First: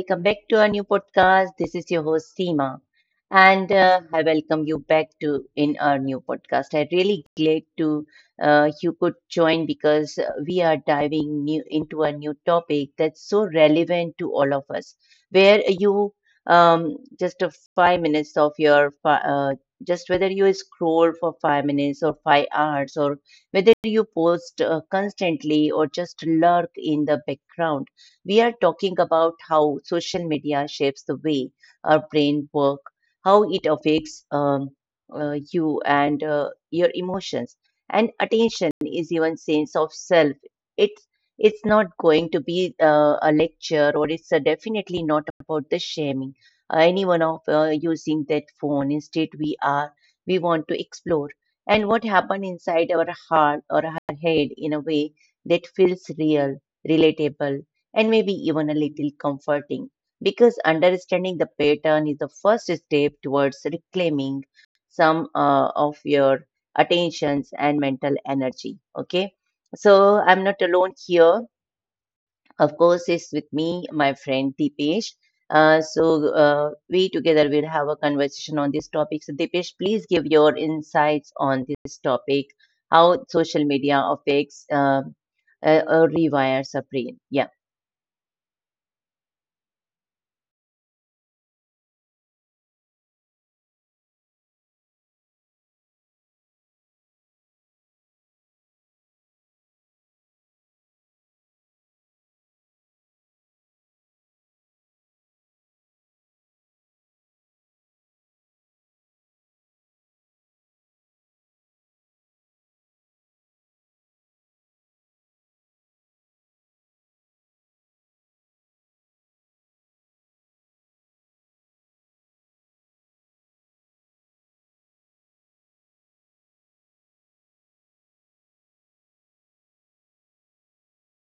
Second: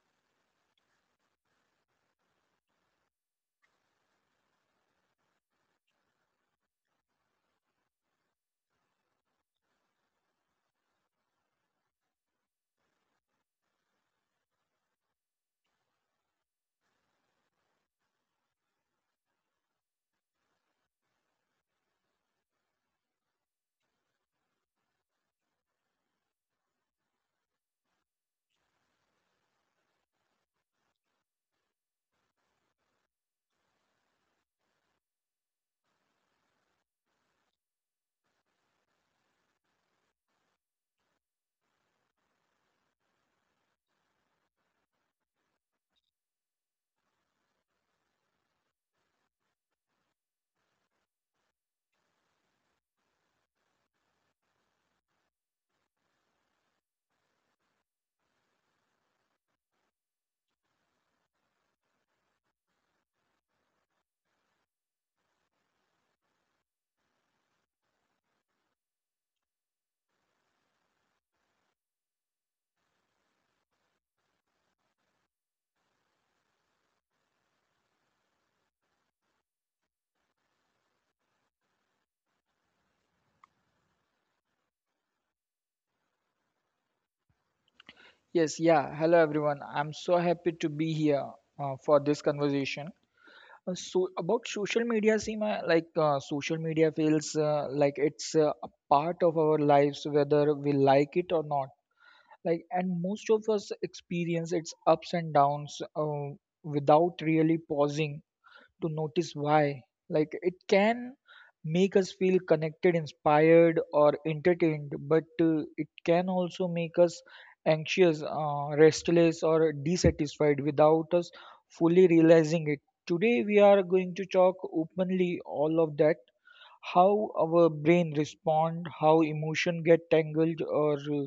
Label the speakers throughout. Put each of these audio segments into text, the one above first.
Speaker 1: Welcome back to our new podcast. This is your host Seema, and I welcome you back to in our new podcast. I'm really glad to you could join because we are diving new into a new topic that's so relevant to all of us. Where you just a five minutes of your just whether you scroll for five minutes or five hours or whether you post constantly or just lurk in the background. We are talking about how social media shapes the way our brain work, how it affects you and your emotions, and attention is even sense of self. It's it's not going to be a lecture, or it's definitely not about the shaming anyone of using that phone. Instead, we want to explore and what happened inside our heart or our head in a way that feels real, relatable, and maybe even a little comforting, because understanding the pattern is the first step towards reclaiming some of your attentions and mental energy. Okay, so I'm not alone here. Of course, it's with me my friend Deepesh. We together will have a conversation on this topic, so Deepesh, please give your insights on this topic, how social media affects rewires a brain, yeah.
Speaker 2: Yes, yeah. Hello, everyone. I'm so happy to be here for this conversation. So about social media, Seema, social media feels like it's a part of our lives, whether we like it or not. And most of us experience its ups and downs without really pausing to notice why. Like it can make us feel connected, inspired, or entertained, but it can also make us anxious, restless, or dissatisfied without us fully realizing it. Today, we are going to talk openly all of that, how our brain respond, how emotion get tangled, or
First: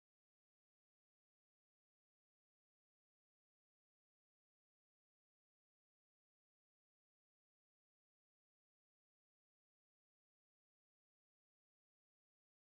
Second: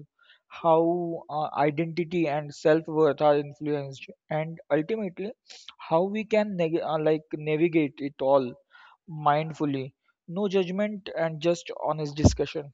Speaker 2: how identity and self-worth are influenced, and ultimately how we can navigate it all mindfully. No judgment and just honest discussion.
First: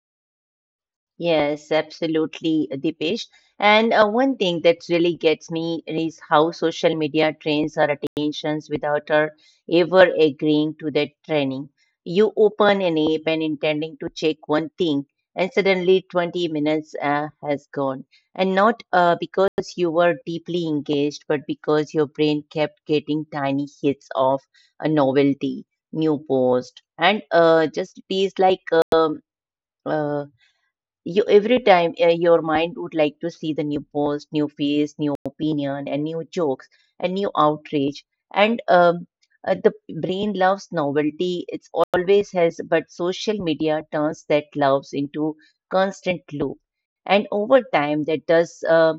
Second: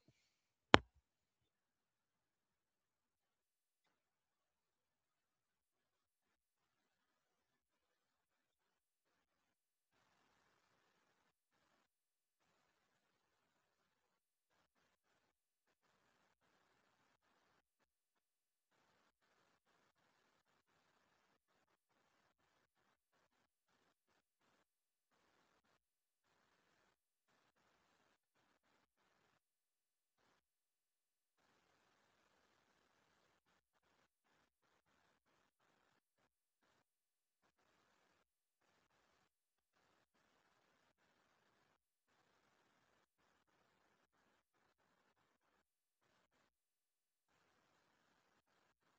Speaker 1: Yes, absolutely, Dipesh. And one thing that really gets me is how social media trains our attentions without our ever agreeing to that training. You open an app and intending to check one thing, and suddenly 20 minutes has gone. And not because you were deeply engaged, but because your brain kept getting tiny hits of a novelty, new post, and just it is like um, uh, you every time your mind would like to see the new post, new face, new opinion, and new jokes, and new outrage, and the brain loves novelty, it's always has, but social media turns that loves into constant loop, and over time that does uh,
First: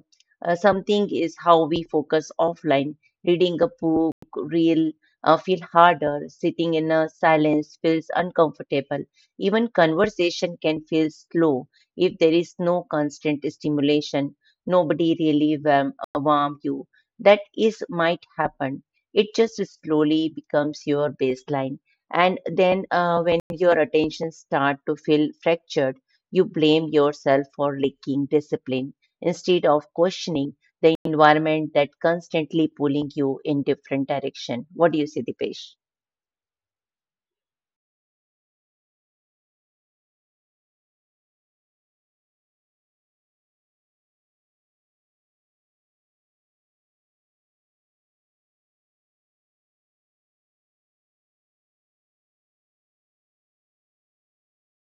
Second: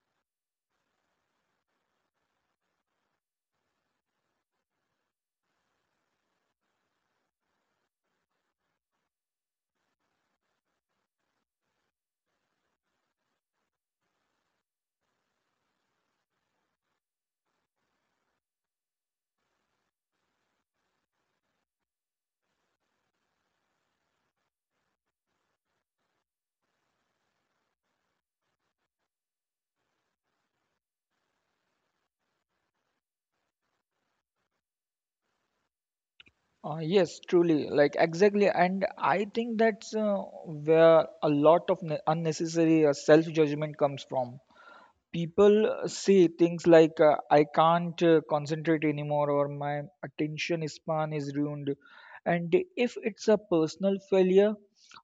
Speaker 1: uh, something is how we focus offline, reading a book real feel harder, sitting in a silence feels uncomfortable, even conversation can feel slow if there is no constant stimulation, nobody really warm you. That is might happen. It just slowly becomes your baseline. And then when your attention start to feel fractured, you blame yourself for lacking discipline instead of questioning the environment that constantly pulling you in different direction. What do you say, Dipesh?
Speaker 2: Yes, truly, like exactly, and I think that's where a lot of unnecessary self-judgment comes from. People say things like I can't concentrate anymore or my attention span is ruined, and if it's a personal failure.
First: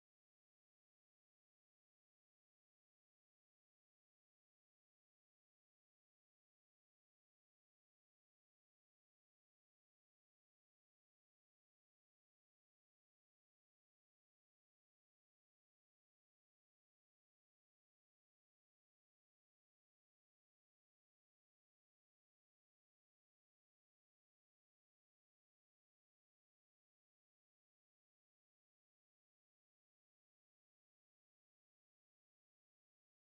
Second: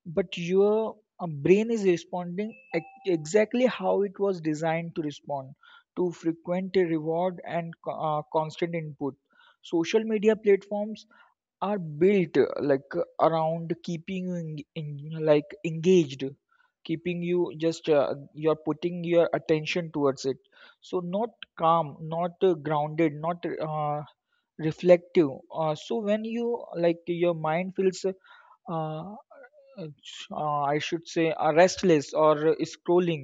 Speaker 2: But your brain is responding exactly how it was designed to respond to frequent reward and constant input. Social media platforms are built around keeping you engaged, keeping you just you're putting your attention towards it, so not calm, not grounded, not reflective. So when you like your mind feels uh, I should say restless or scrolling,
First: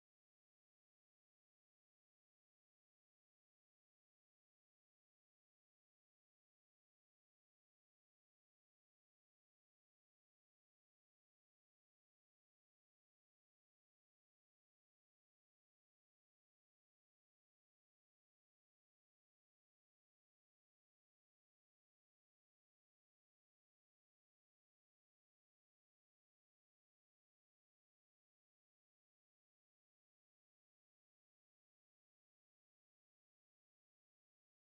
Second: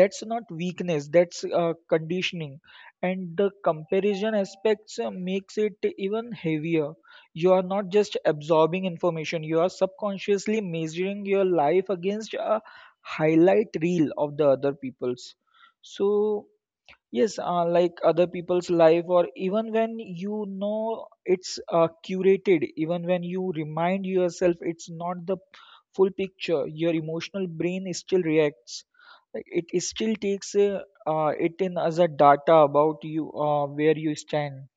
Speaker 2: that's not weakness, that's conditioning. And the comparison aspects makes it even heavier. You are not just absorbing information, you are subconsciously measuring your life against a highlight reel of the other people's. So yes, like other people's life, or even when you know it's curated, even when you remind yourself it's not the full picture, your emotional brain is still reacts. It still takes it in as a data about you, where you stand.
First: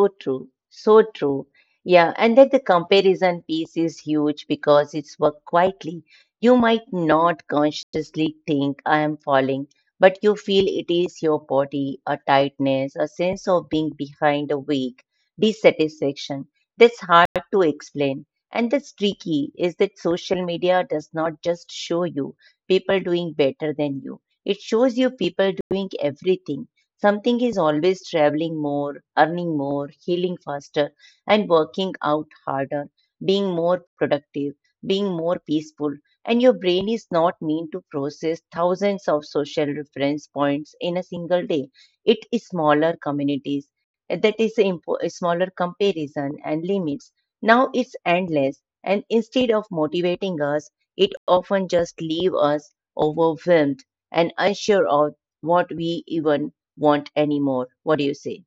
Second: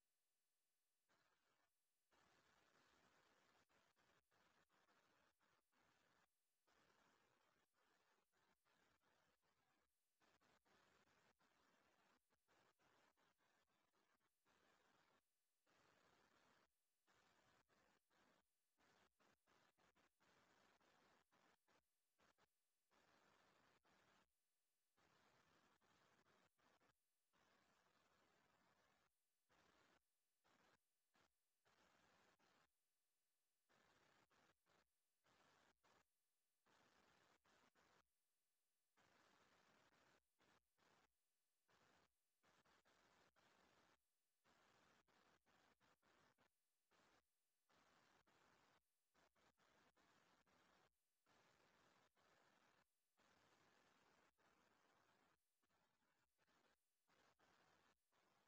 Speaker 1: So true, so true. Yeah, and then the comparison piece is huge because it's work quietly. You might not consciously think I am falling, but you feel it is your body, a tightness, a sense of being behind a weak, dissatisfaction. That's hard to explain. And that's tricky is that social media does not just show you people doing better than you. It shows you people doing everything. Something is always traveling more, earning more, healing faster, and working out harder, being more productive, being more peaceful. And your brain is not meant to process thousands of social reference points in a single day. It is smaller communities. That is a a smaller comparison and limits. Now it's endless. And instead of motivating us, it often just leaves us overwhelmed and unsure of what we even want anymore. What do you say?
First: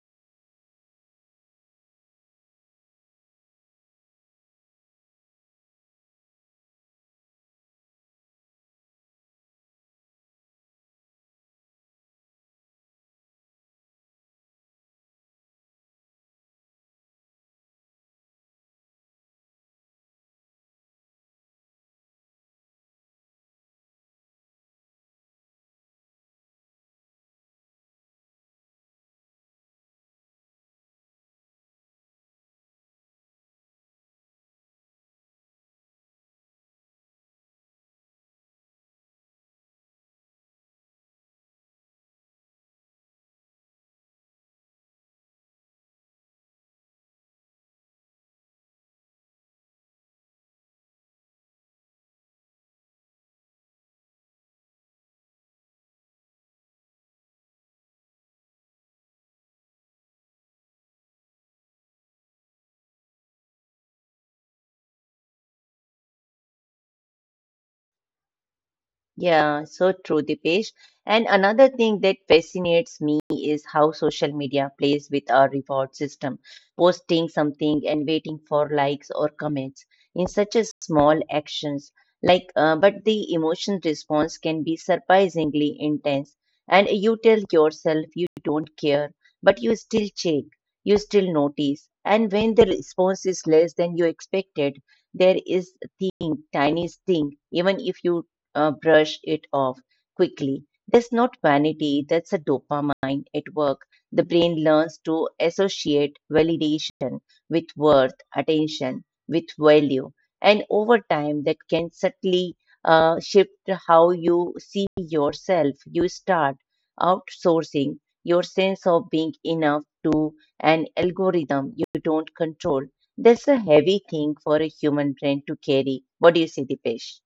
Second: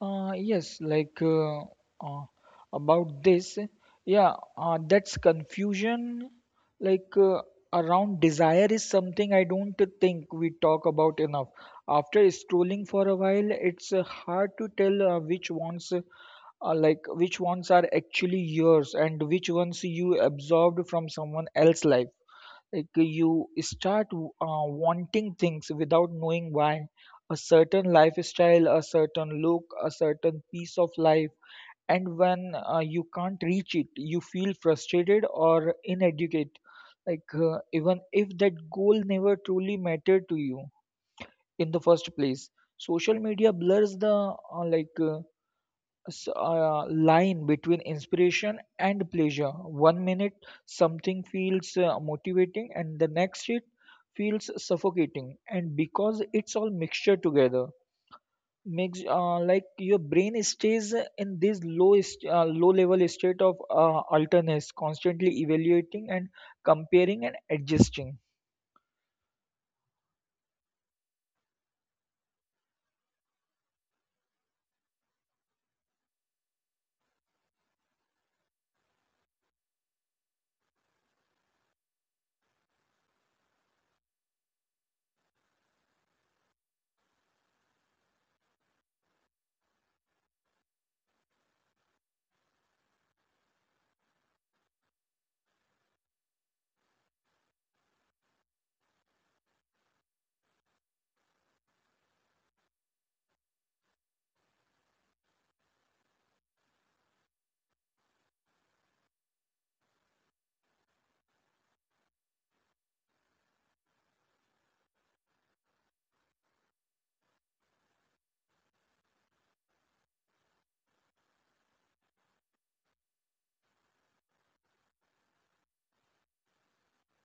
Speaker 2: Uh, yes, like uh, uh, about this, yeah, that's confusion. Like uh, Around desire is something I don't think we talk about enough. After scrolling for a while, it's hard to tell which ones are actually yours and which ones you absorbed from someone else's life. Like you start wanting things without knowing why, a certain lifestyle, a certain look, a certain piece of life. And when you can't reach it, you feel frustrated or inadequate, even if that goal never truly mattered to you in the first place. Social media blurs the s- uh, line between inspiration and pleasure. One minute something feels motivating, and the next it feels suffocating. And because it's all mixture together, makes like your brain stays in this low level state of alertness, constantly evaluating and comparing and adjusting.
Speaker 1: Yeah, so true, Dipesh. And another thing that fascinates me is how social media plays with our reward system, posting something and waiting for likes or comments in such a small actions. Like, but the emotion response can be surprisingly intense, and you tell yourself you don't care, but you still check, you still notice, and when the response is less than you expected, there is thing, tiny thing, even if you brush it off quickly. That's not vanity, that's a dopamine at work. The brain learns to associate validation with worth, attention with value. And over time, that can subtly shift how you see yourself. You start outsourcing your sense of being enough to an algorithm you don't control. That's a heavy thing for a human brain to carry. What do you say, Dipesh?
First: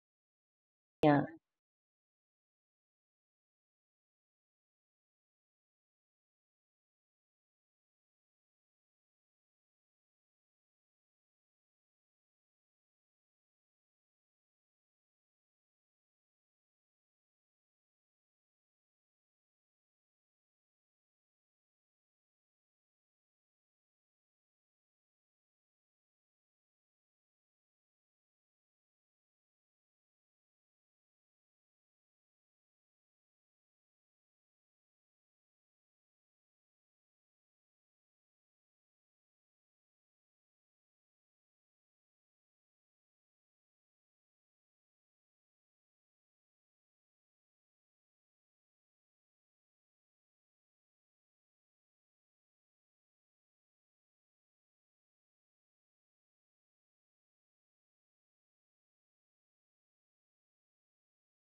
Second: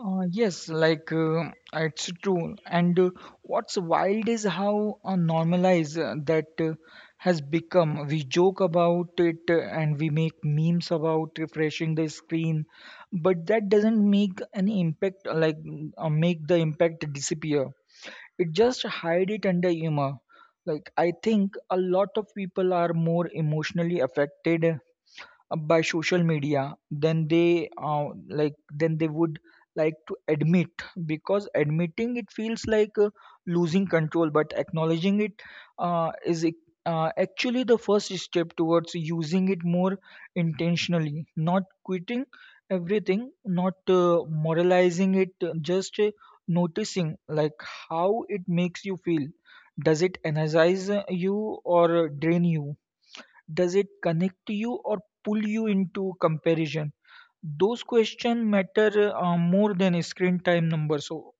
Speaker 1: Yeah.
Speaker 2: It's true. And what's wild is how normalized that has become. We joke about it and we make memes about refreshing the screen, but that doesn't make any impact, make the impact disappear. It just hide it under humor. Like I think a lot of people are more emotionally affected by social media then they then they would like to admit, because admitting it feels like losing control, but acknowledging it uh, is ac- actually the first step towards using it more intentionally. Not quitting everything, not moralizing it, just noticing like how it makes you feel. Does it energize you or drain you? Does it connect you or pull you into comparison? Those questions matter more than screen time number. So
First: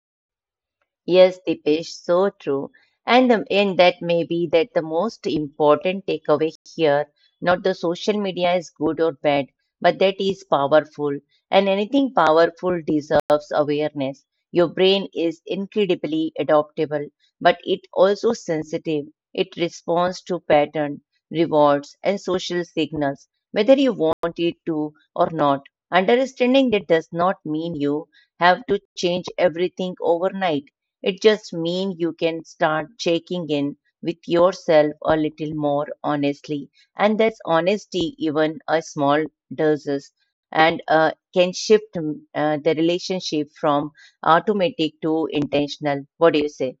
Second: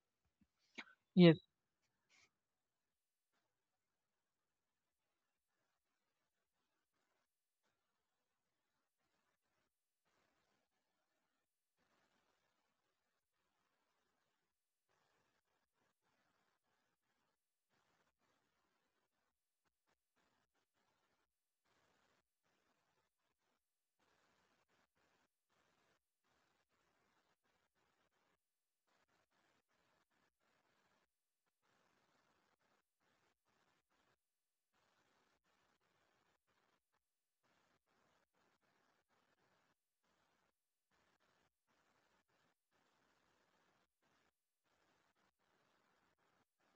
Speaker 2: yes,
Speaker 1: Yes, Dipesh, so true. And, the, and that may be that the most important takeaway here, not the social media is good or bad, but that is powerful. And anything powerful deserves awareness. Your brain is incredibly adaptable, but it also sensitive. It responds to pattern, rewards, and social signals, whether you want it to or not. Understanding that does not mean you have to change everything overnight, it just means you can start checking in with yourself a little more honestly. And that's honesty, even a small doses, and can shift the relationship from automatic to intentional. What do you say?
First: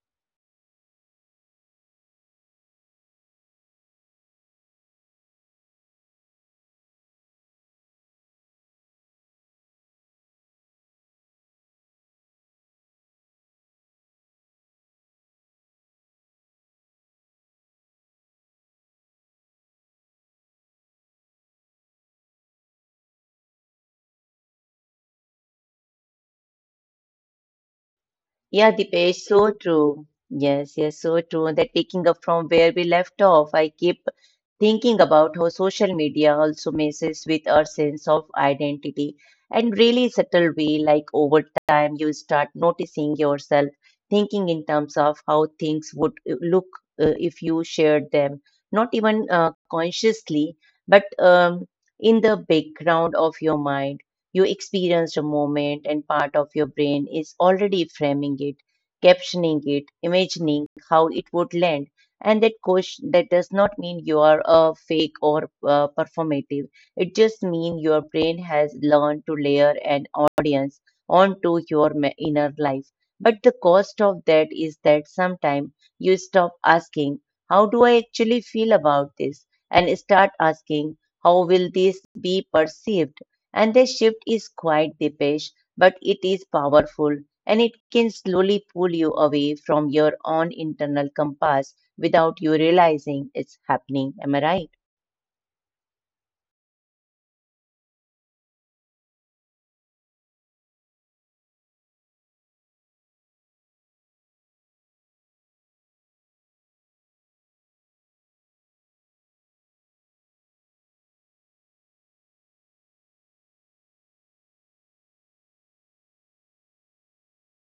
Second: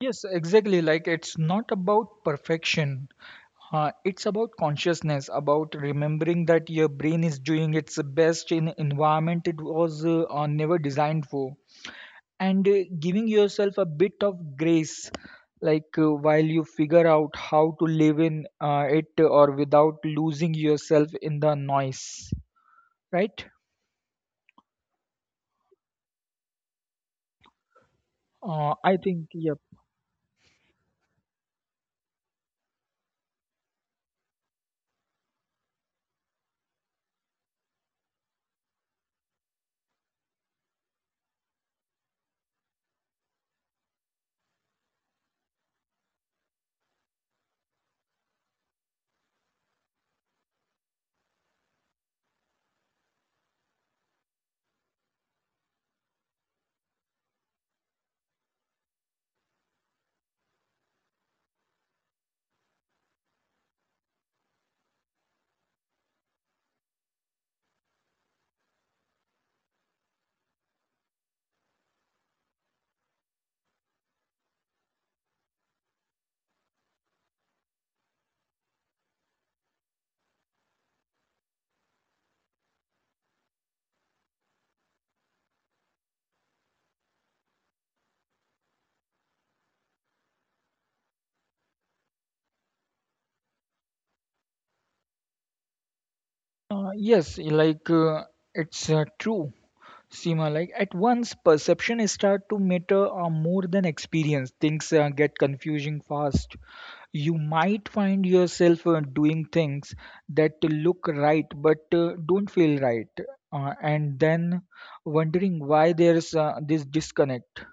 Speaker 2: yes, exactly. Like it's not about perfection. It's about consciousness, about remembering that your brain is doing its best in environment it was never designed for, and giving yourself a bit of grace, while you figure out how to live in it or without losing yourself in the noise, right?
Speaker 1: Yeah,
Speaker 2: I
Speaker 1: Dipesh,
Speaker 2: think,
Speaker 1: so
Speaker 2: yep.
Speaker 1: true. Yes, yes, so true. That picking up from where we left off, I keep thinking about how social media also messes with our sense of identity and really subtle way, like over time you start noticing yourself, thinking in terms of how things would look if you shared them, not even consciously, but in the background of your mind. You experienced a moment, and part of your brain is already framing it, captioning it, imagining how it would land. And that question, that does not mean you are a fake or performative. It just means your brain has learned to layer an audience onto your inner life. But the cost of that is that sometimes you stop asking, how do I actually feel about this? And start asking, how will this be perceived? And the shift is quite deepish, but it is powerful and it can slowly pull you away from your own internal compass without you realizing it's happening. Am I right?
Speaker 2: Uh, yes, like uh, it's true, Seema. Like at once, perception is start to matter more than experience. Things get confusing fast. You might find yourself doing things that look right but don't feel right, and then wondering why there's this disconnect.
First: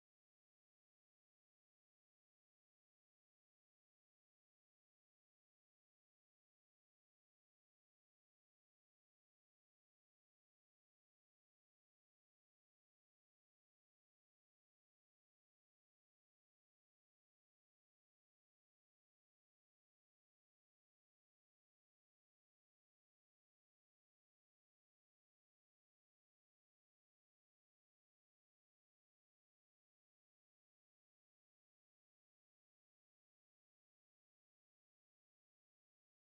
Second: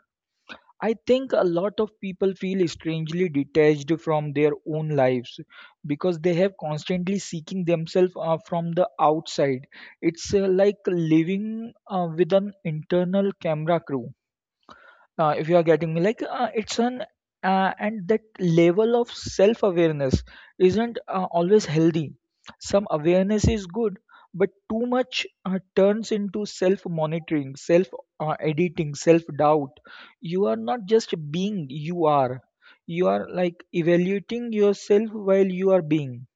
Speaker 2: I think a lot of people feel strangely detached from their own lives because they have constantly seeking themselves from the outside. It's like living with an internal camera crew, if you are getting me, like it's an and that level of self awareness isn't always healthy. Some awareness is good, but too much turns into self monitoring, self editing, self doubt. You are not just being, you are like evaluating yourself while you are being.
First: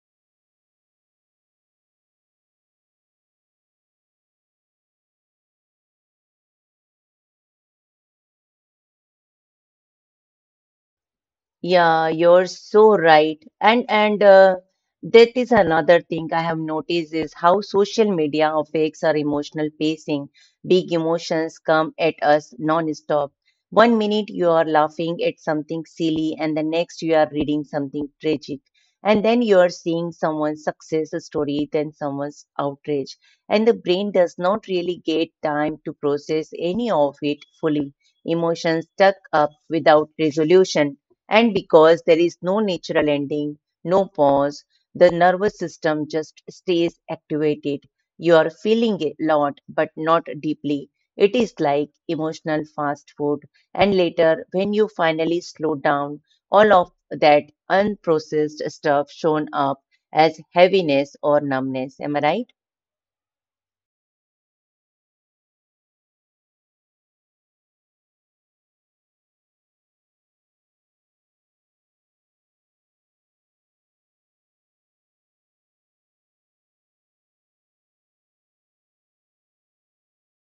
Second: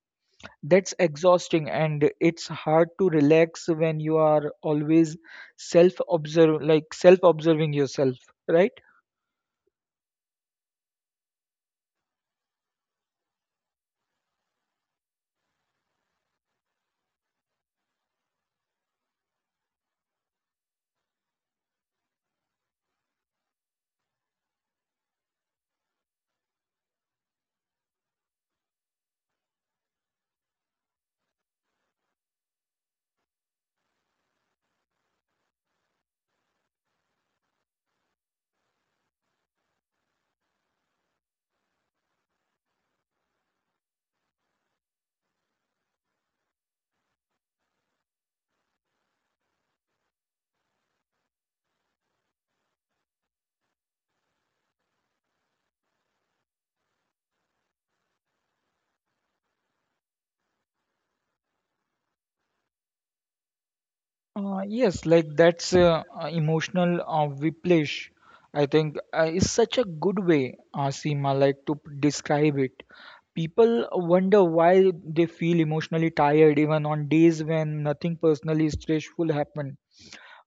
Speaker 2: That's exhausting, and it's hard to relax when you are always self observe like self observing yourself, right?
Speaker 1: Yeah, you're so right. And that is another thing I have noticed is how social media affects our emotional pacing. Big emotions come at us non-stop. One minute you are laughing at something silly, and the next you are reading something tragic, and then you are seeing someone's success story, then someone's outrage, and the brain does not really get time to process any of it fully. Emotions stuck up without resolution, and because there is no natural ending, no pause, the nervous system just stays activated. You are feeling a lot, but not deeply. It is like emotional fast food. And later, when you finally slow down, all of that unprocessed stuff shown up as heaviness or numbness. Am I right?
Speaker 2: That's emotional whiplash. I think is such a good way, Seema, like to describe it. People wonder why they feel emotionally tired even on days when nothing personally stressful happened,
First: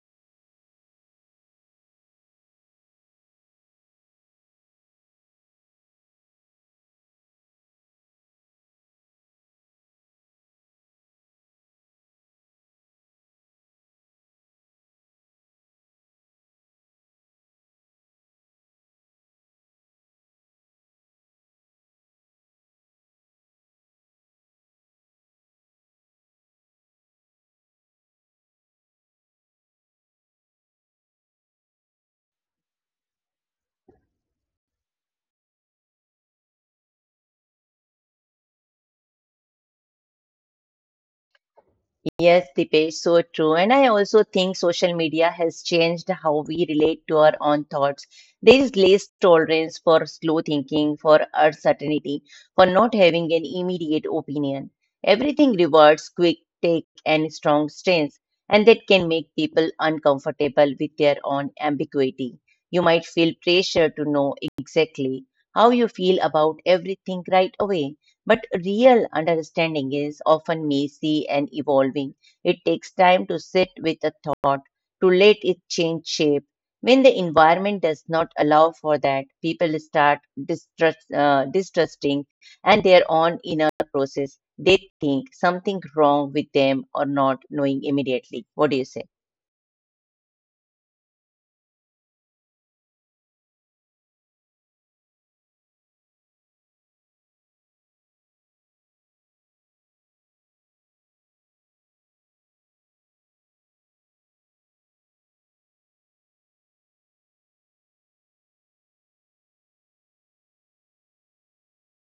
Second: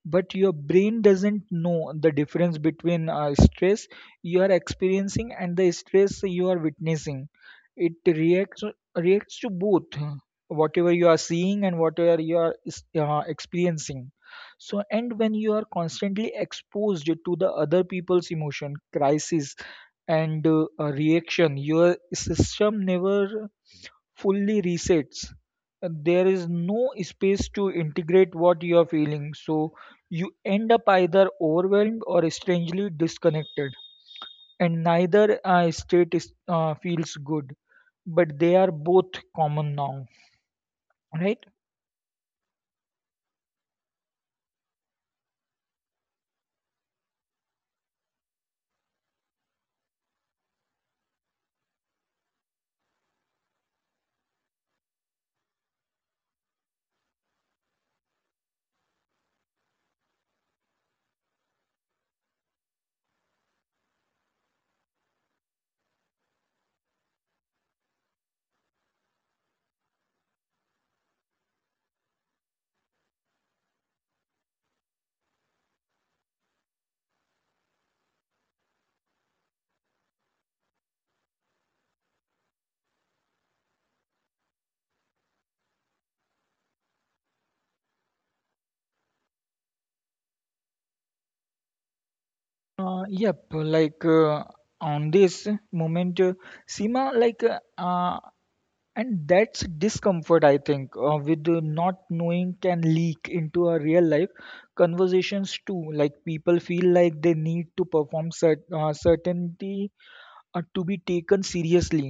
Speaker 2: but your brain doesn't know the difference between stress you are experiencing and the stress you are witnessing. It reacts to both, whatever you are seeing and whatever you are experiencing. So and when you are constantly exposed to the other people's emotion crisis and reaction, your system never fully resets. There is no space to integrate what you are feeling, so you end up either overwhelmed or strangely disconnected, and neither state is, feels good, but they are both common now, right?
Speaker 1: Yes, Dipesh, so true. And I also think social media has changed how we relate to our own thoughts. There is less tolerance for slow thinking, for uncertainty, for not having an immediate opinion. Everything rewards quick take and strong stance, and that can make people uncomfortable with their own ambiguity. You might feel pressure to know exactly how you feel about everything right away. But real understanding is often messy and evolving. It takes time to sit with a thought, to let it change shape. When the environment does not allow for that, people start distrusting and their own inner process. They think something wrong with them or not knowing immediately. What do you say?
Speaker 2: Uh, yep like on this moment sima like uh, And that's discomfort, I think, with the not knowing can leak into our real life conversations too. Like people feel like they need to perform certainty to be taken seriously.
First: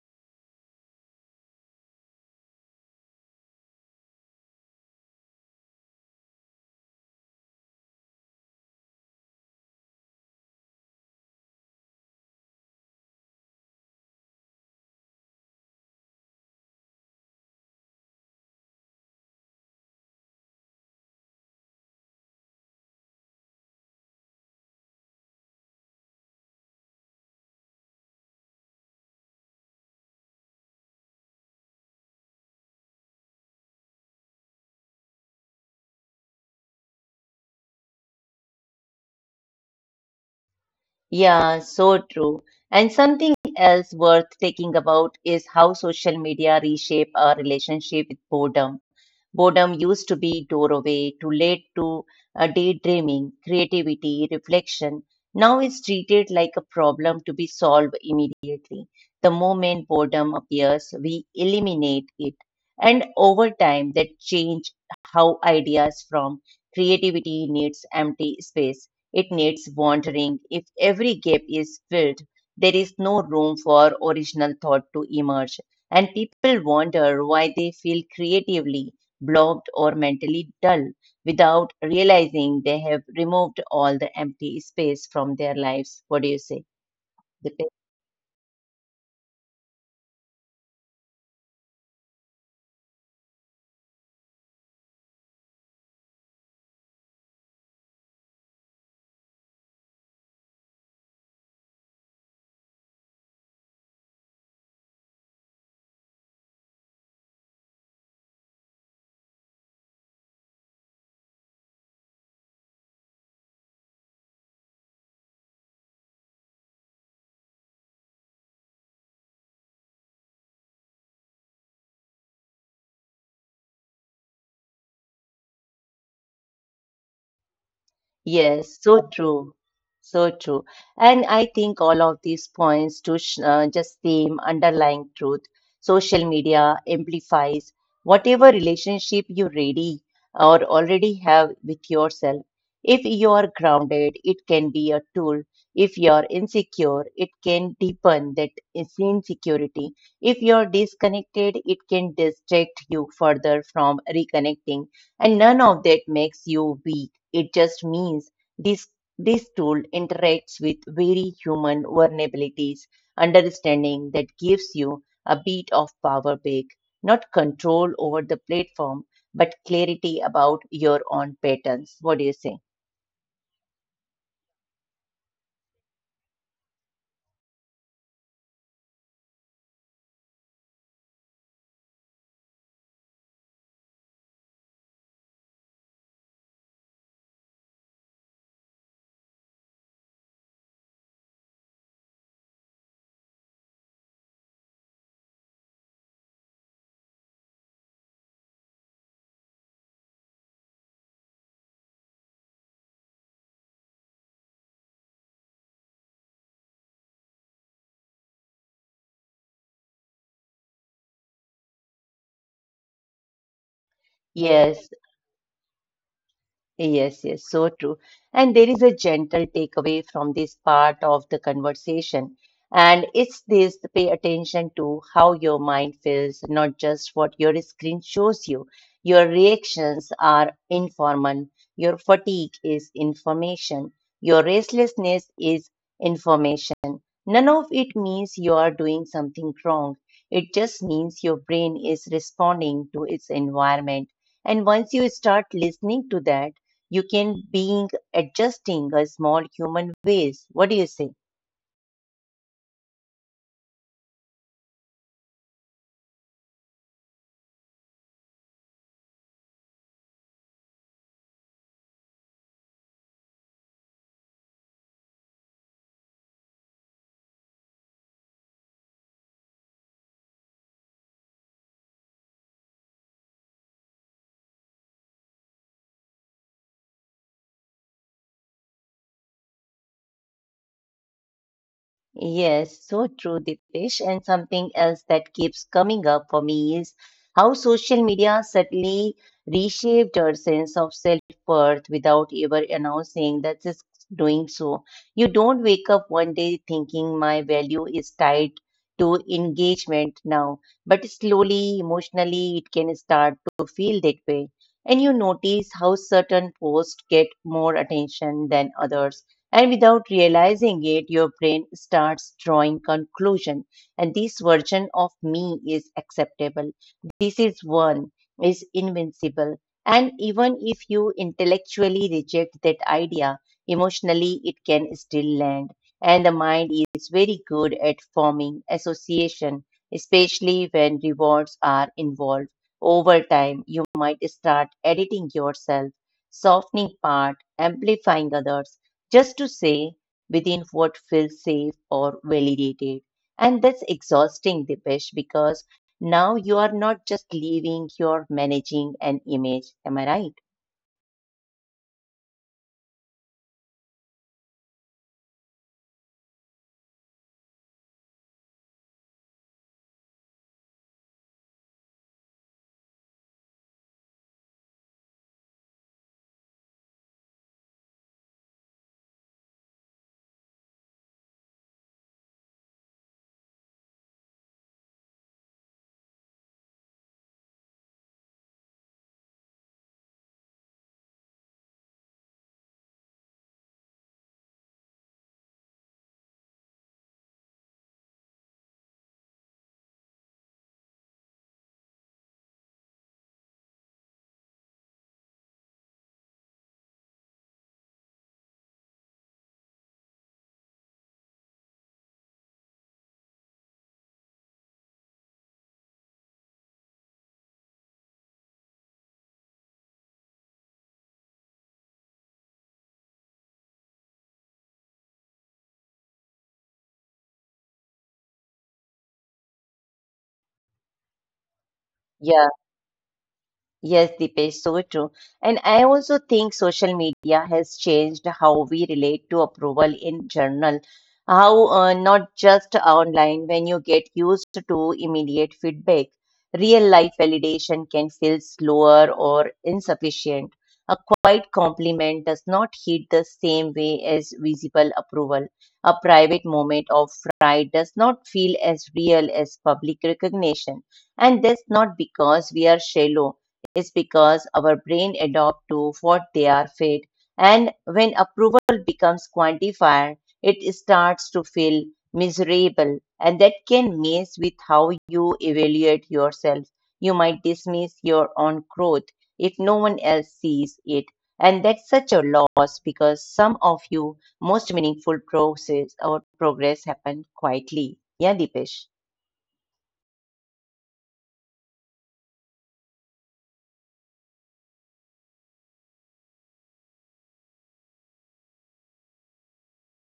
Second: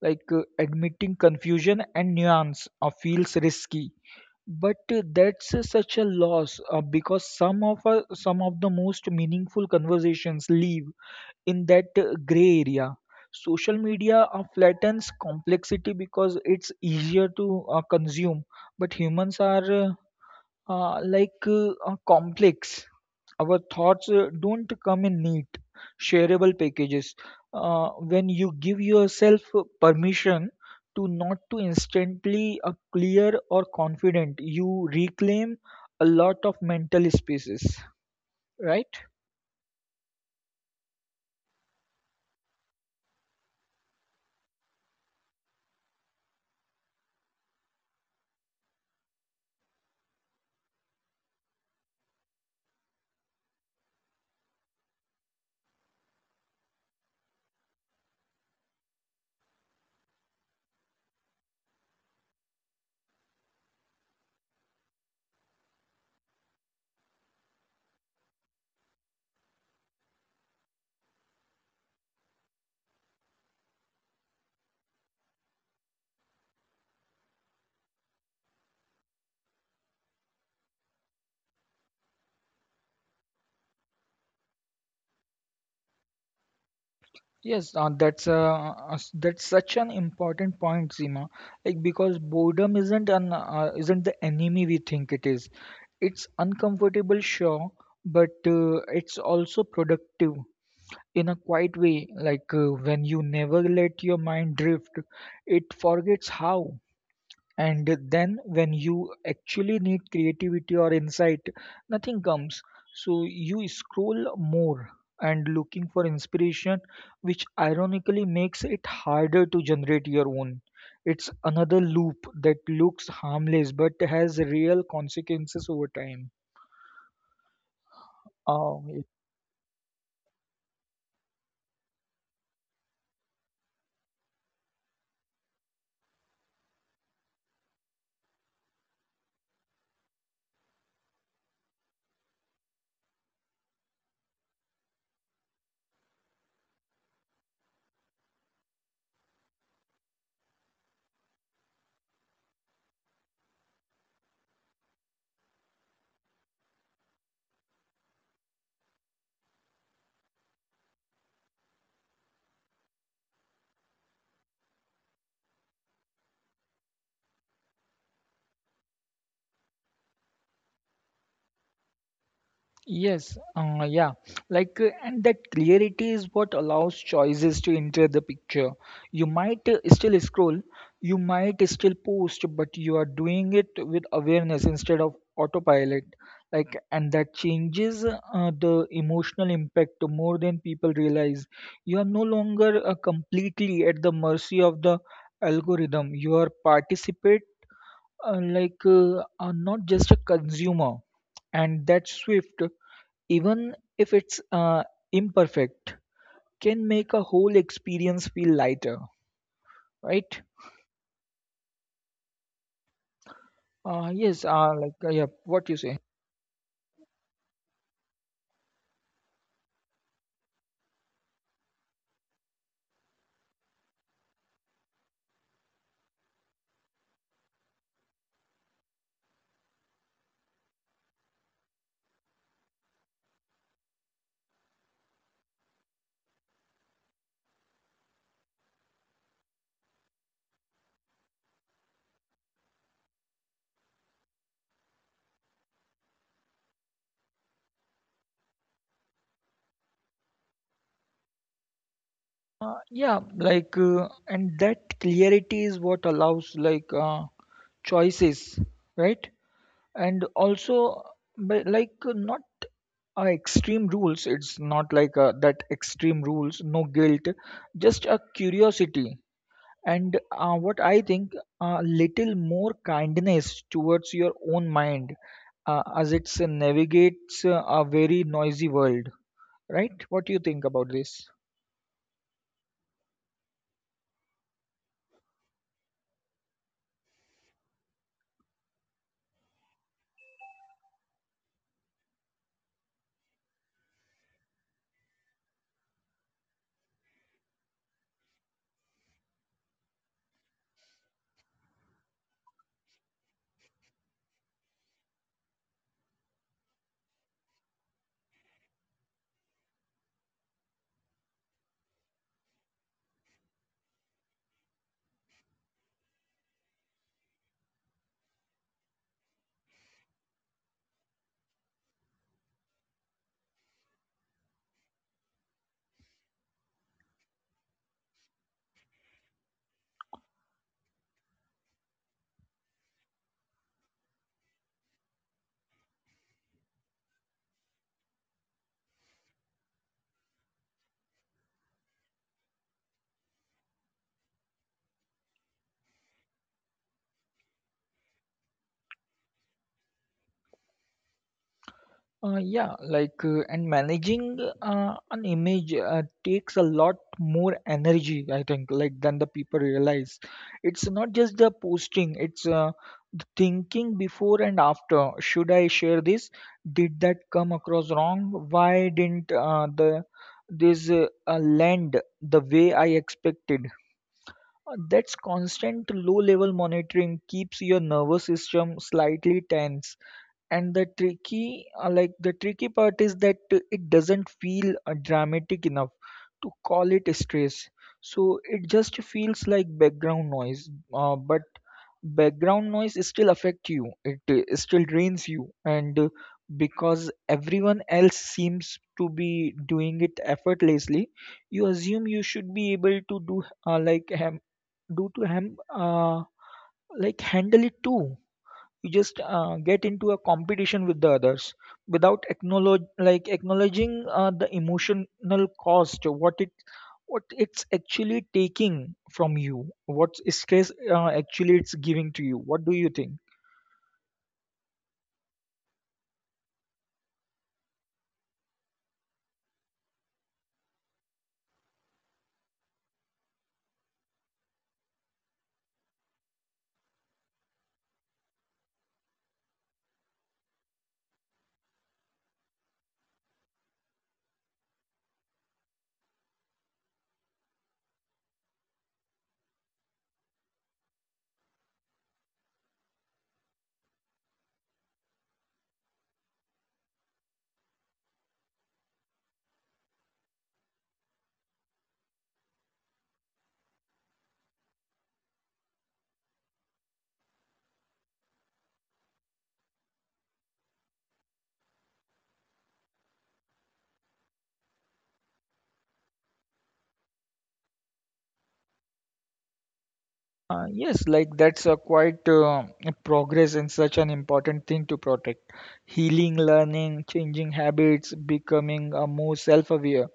Speaker 2: Admitting confusion and nuance feels risky. But that's such a loss because some of the most meaningful conversations leave in that gray area. Social media flattens complexity because it's easier to consume, but humans are complex. Our thoughts don't come in neat, shareable packages. When you give yourself permission to not to instantly clear or confident, you reclaim a lot of mental spaces, right?
Speaker 1: Yeah, so true. And something else worth thinking about is how social media reshape our relationship with boredom. Boredom used to be doorway to lead to daydreaming, creativity, reflection. Now it's treated like a problem to be solved immediately. The moment boredom appears, we eliminate it. And over time, that change how ideas from creativity needs empty space. It needs wandering. If every gap is filled, there is no room for original thought to emerge and people wonder why they feel creatively blocked or mentally dull without realizing they have removed all the empty space from their lives. What do you say, Dipesh?
Speaker 2: Yes, uh, that's uh, that's such an important point, Seema. Like because boredom isn't an isn't the enemy we think it is. It's uncomfortable, sure, but it's also productive in a quiet way. When you never let your mind drift, it forgets how. And then when you actually need creativity or insight, nothing comes. So you scroll more and looking for inspiration, which ironically makes it harder to generate your own. It's another loop that looks harmless but has real consequences over time.
Speaker 1: Yes,
Speaker 2: Oh.
Speaker 1: so true. So true. And I think all of these points to just same underlying truth. Social media amplifies whatever relationship you ready or already have with yourself. If you are grounded, it can be a tool. If you are insecure, it can deepen that insecurity. If you are disconnected, it can distract you further from reconnecting. And none of that makes you weak, it just means this this tool interacts with very human vulnerabilities, understanding that gives you a bit of power back, not control over the platform, but clarity about your own patterns. What do you say?
Speaker 2: Yes, uh, yeah, and that clarity is what allows choices to enter the picture. You might still scroll, you might still post, but you are doing it with awareness instead of autopilot. And that changes the emotional impact more than people realize. You are no longer completely at the mercy of the algorithm. You are participate, are not just a consumer, and that swift, even if it's imperfect, can make a whole experience feel lighter, right?
Speaker 1: Yes,
Speaker 2: What you say.
Speaker 1: yes, yes, so true. And there is a gentle takeaway from this part of the conversation. And it's this pay attention to how your mind feels, not just what your screen shows you. Your reactions are informal, your fatigue is information, your restlessness is information. None of it means you are doing something wrong. It just means your brain is responding to its environment. And once you start listening to that, you can being adjusting a small human ways. What do you say?
Speaker 2: And that clarity is what allows, choices, right? And also, but not extreme rules. It's not that extreme rules, no guilt, just a curiosity. And what I think, a little more kindness towards your own mind as it navigates a very noisy world, right? What do you think about this?
Speaker 1: Yes, so true, Dipesh. And something else that keeps coming up for me is how social media subtly reshaped our sense of self-worth without ever announcing that it's doing so. You don't wake up one day thinking my value is tied to engagement now, but slowly, emotionally, it can start to feel that way. And you notice how certain posts get more attention than others, and without realizing it, your brain starts drawing conclusion. And this version of me is acceptable. This is one, is invincible. And even if you intellectually reject that idea, emotionally it can still land. And the mind is very good at forming association, especially when rewards are involved. Over time, you might start editing yourself, softening part, amplifying others just to say within what feels safe or validated. And that's exhausting, Dipesh, because now you are not just leaving, you're managing an image. Am I right?
Speaker 2: And managing an image takes a lot more energy, I think, like than the people realize. It's not just the posting; it's the thinking before and after. Should I share this? Did that come across wrong? Why didn't the this land the way I expected? That's constant low-level monitoring keeps your nervous system slightly tense, and the tricky the tricky part is that it doesn't feel dramatic enough to call it stress, so it just feels like background noise, but background noise still affect you. It still drains you. And Because everyone else seems to be doing it effortlessly, you assume you should be able to do like ham- do to him like handle it too. You just get into a competition with the others without acknowledge like acknowledging the emotional cost, what it, what it's actually taking from you, what stress actually it's giving to you.
Speaker 1: Yeah.
Speaker 2: What do you think?
Speaker 1: Yes, Deepesh, so true. And I also think social media has changed how we relate to approval in general. How not just online, when you get used to immediate feedback, real life validation can feel slower or insufficient. A quiet compliment does not hit the same way as visible approval. A private moment of pride does not feel as real as public recognition. And that's not because we are shallow, is because our brain adapt to what they are fed, and when approval becomes quantified, it starts to feel miserable. And that can mess with how you evaluate yourself. You might dismiss your own growth if no one else sees it. And that's such a loss, because some of you most meaningful process or progress happened quietly. Yeah, Dipesh.
Speaker 2: Yes, like that's a progress, and such an important thing to protect. Healing, learning, changing habits, becoming more self-aware,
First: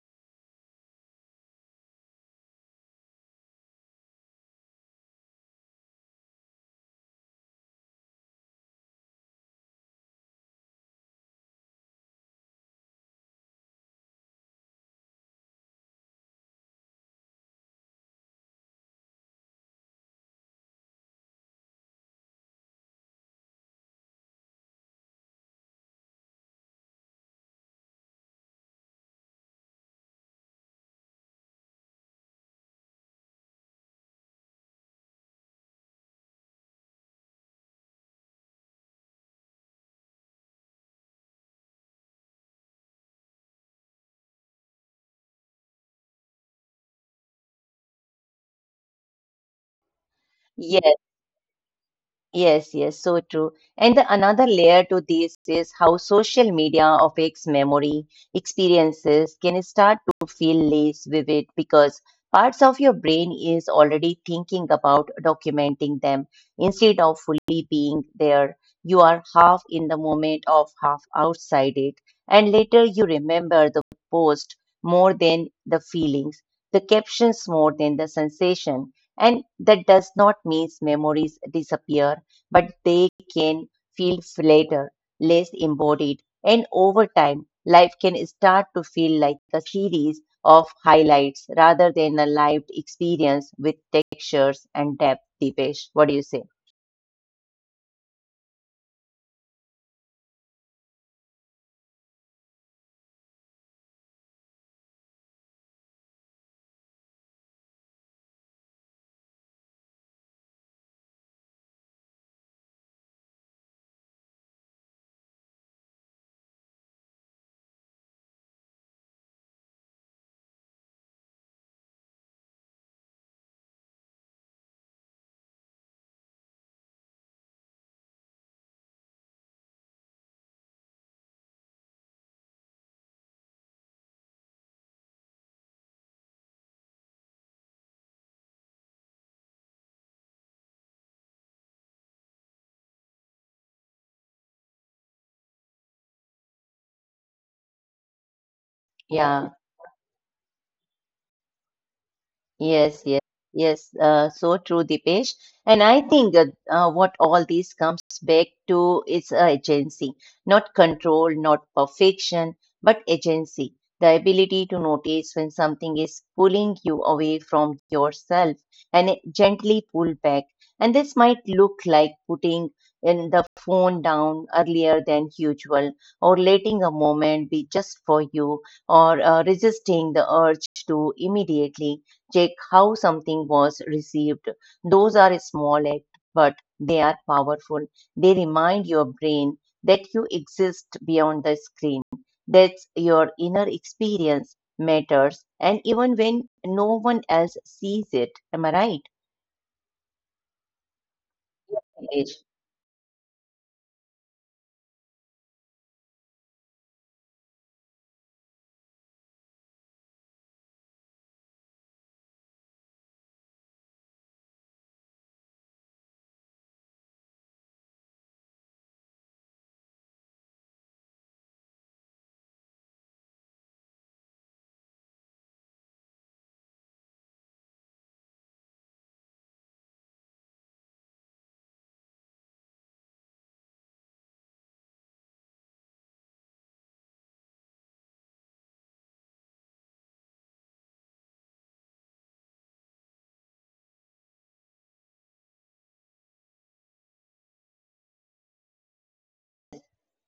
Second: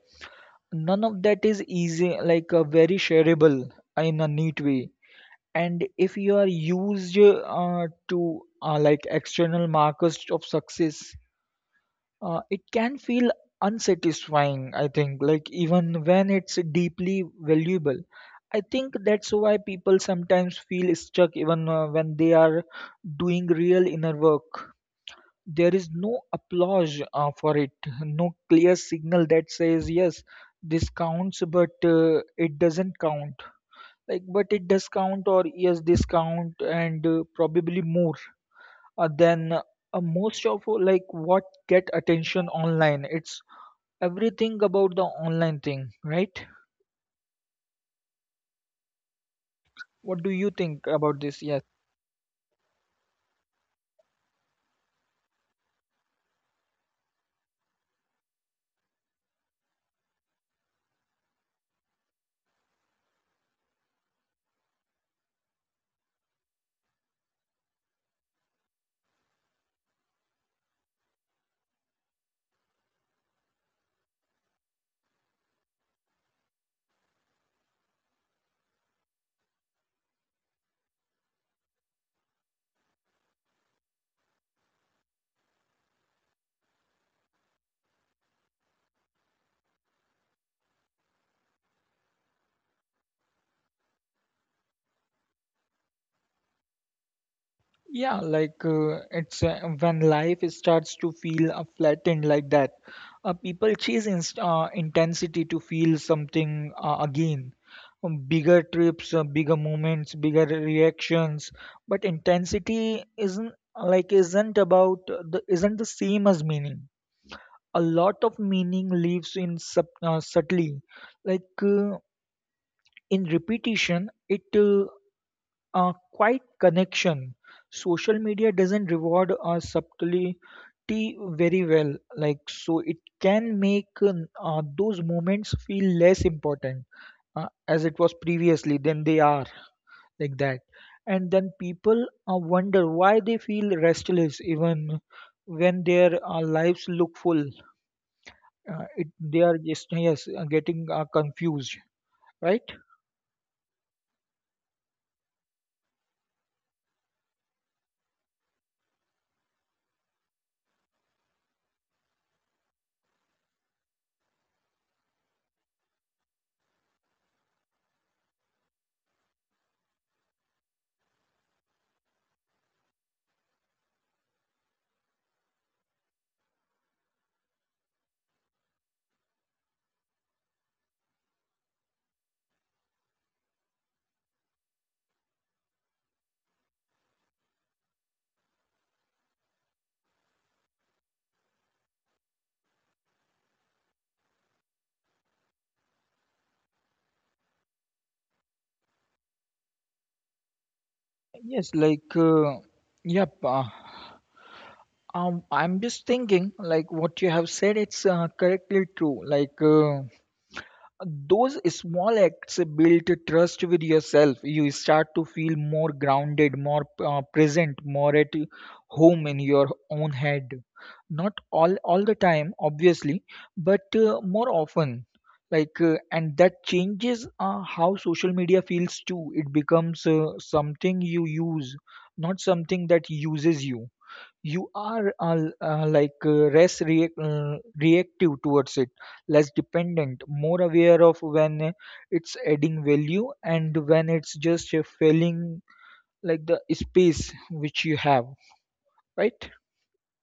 Speaker 2: none of that is easy, like very shareable in a neat way. And if you are used to external markers of success, it can feel unsatisfying, I think, like even when it's deeply valuable. I think that's why people sometimes feel stuck even when they are doing real inner work. There is no applause for it, no clear signal that says yes, this counts. But it doesn't count, like, but it does count, or yes discount, and probably more than most of like what get attention online. It's everything about the online thing, right? What do you think about this? Yes.
Speaker 1: Yes, yes, so true. And the another layer to this is how social media affects memory. Experiences can start to feel less vivid because parts of your brain is already thinking about documenting them instead of fully being there. You are half in the moment of half outside it, and later you remember the post more than the feelings, the captions more than the sensation. And that does not mean memories disappear, but they can feel flatter, less embodied, and over time, life can start to feel like a series of highlights rather than a lived experience with textures and depth. Deepesh, what do you say?
Speaker 2: Yeah, like it's when life starts to feel flattened like that. People chase inst intensity to feel something again. Bigger trips, bigger moments, bigger reactions. But intensity isn't like isn't about the isn't the same as meaning. A lot of meaning lives in subtly, like uh, in repetition. It A quiet connection. Social media doesn't reward subtlety very well, like, so it can make those moments feel less important as it was previously than they are, like that. And then people wonder why they feel restless even when their lives look full. It, they
Speaker 1: Yeah.
Speaker 2: are just yes getting confused, right?
Speaker 1: Yes, yes, yes. So true, Dipesh. And I think what all this comes back to is agency, not control, not perfection, but agency. The ability to notice when something is pulling you away from yourself and it gently pull back. And this might look like putting in the phone down earlier than usual, or letting a moment be just for you, or resisting the urge to immediately check how something was received. Those are small acts, but they are powerful. They remind your brain that you exist beyond the screen, that your inner experience matters, and even when no one else sees it. Am I right?
Speaker 2: Yes, like
Speaker 1: Nilesh?
Speaker 2: yep. I'm just thinking, like what you have said, it's correctly true. Like those small acts build trust with yourself. You start to feel more grounded, more present, more at home in your own head. Not all the time, obviously, but more often. Like and that changes how social media feels too. It becomes something you use, not something that uses you. You are less reactive towards it, less dependent, more aware of when it's adding value and when it's just filling like the space which you have, right?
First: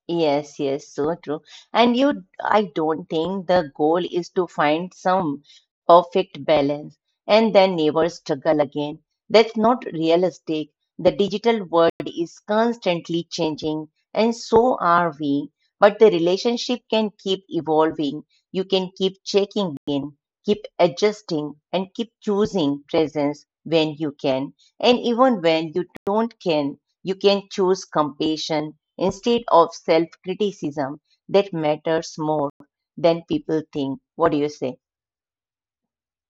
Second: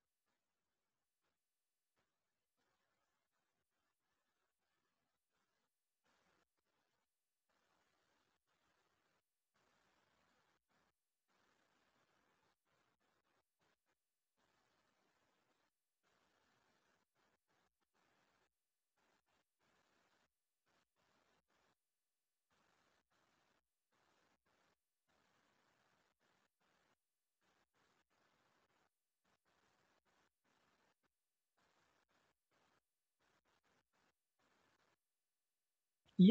Speaker 1: Yes, yes, so true. And you, I don't think the goal is to find some perfect balance and then never struggle again. That's not realistic. The digital world is constantly changing, and so are we. But the relationship can keep evolving. You can keep checking in, keep adjusting, and keep choosing presence when you can. And even when you don't can, you can choose compassion instead of self criticism. That matters more than people think. What do you say?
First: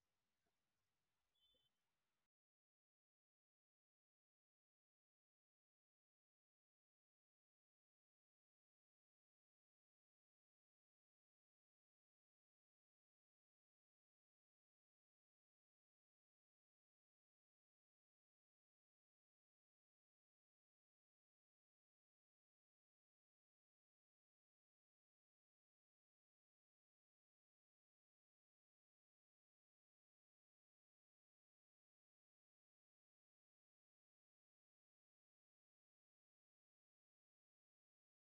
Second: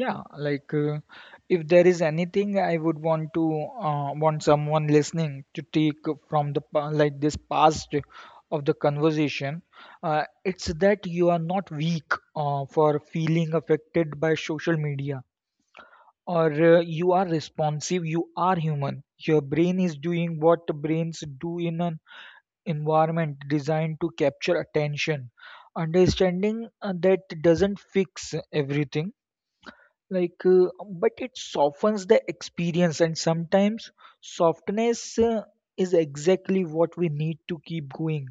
Speaker 2: Yeah, like if there is anything I would want to want someone listening to take from the pa- like this past of the conversation, it's that you are not weak for feeling affected by social media, or you are responsive, you are human. Your brain is doing what brains do in an environment designed to capture attention. Understanding that doesn't fix everything, like but it softens the experience, and sometimes softness is exactly what we need to keep going.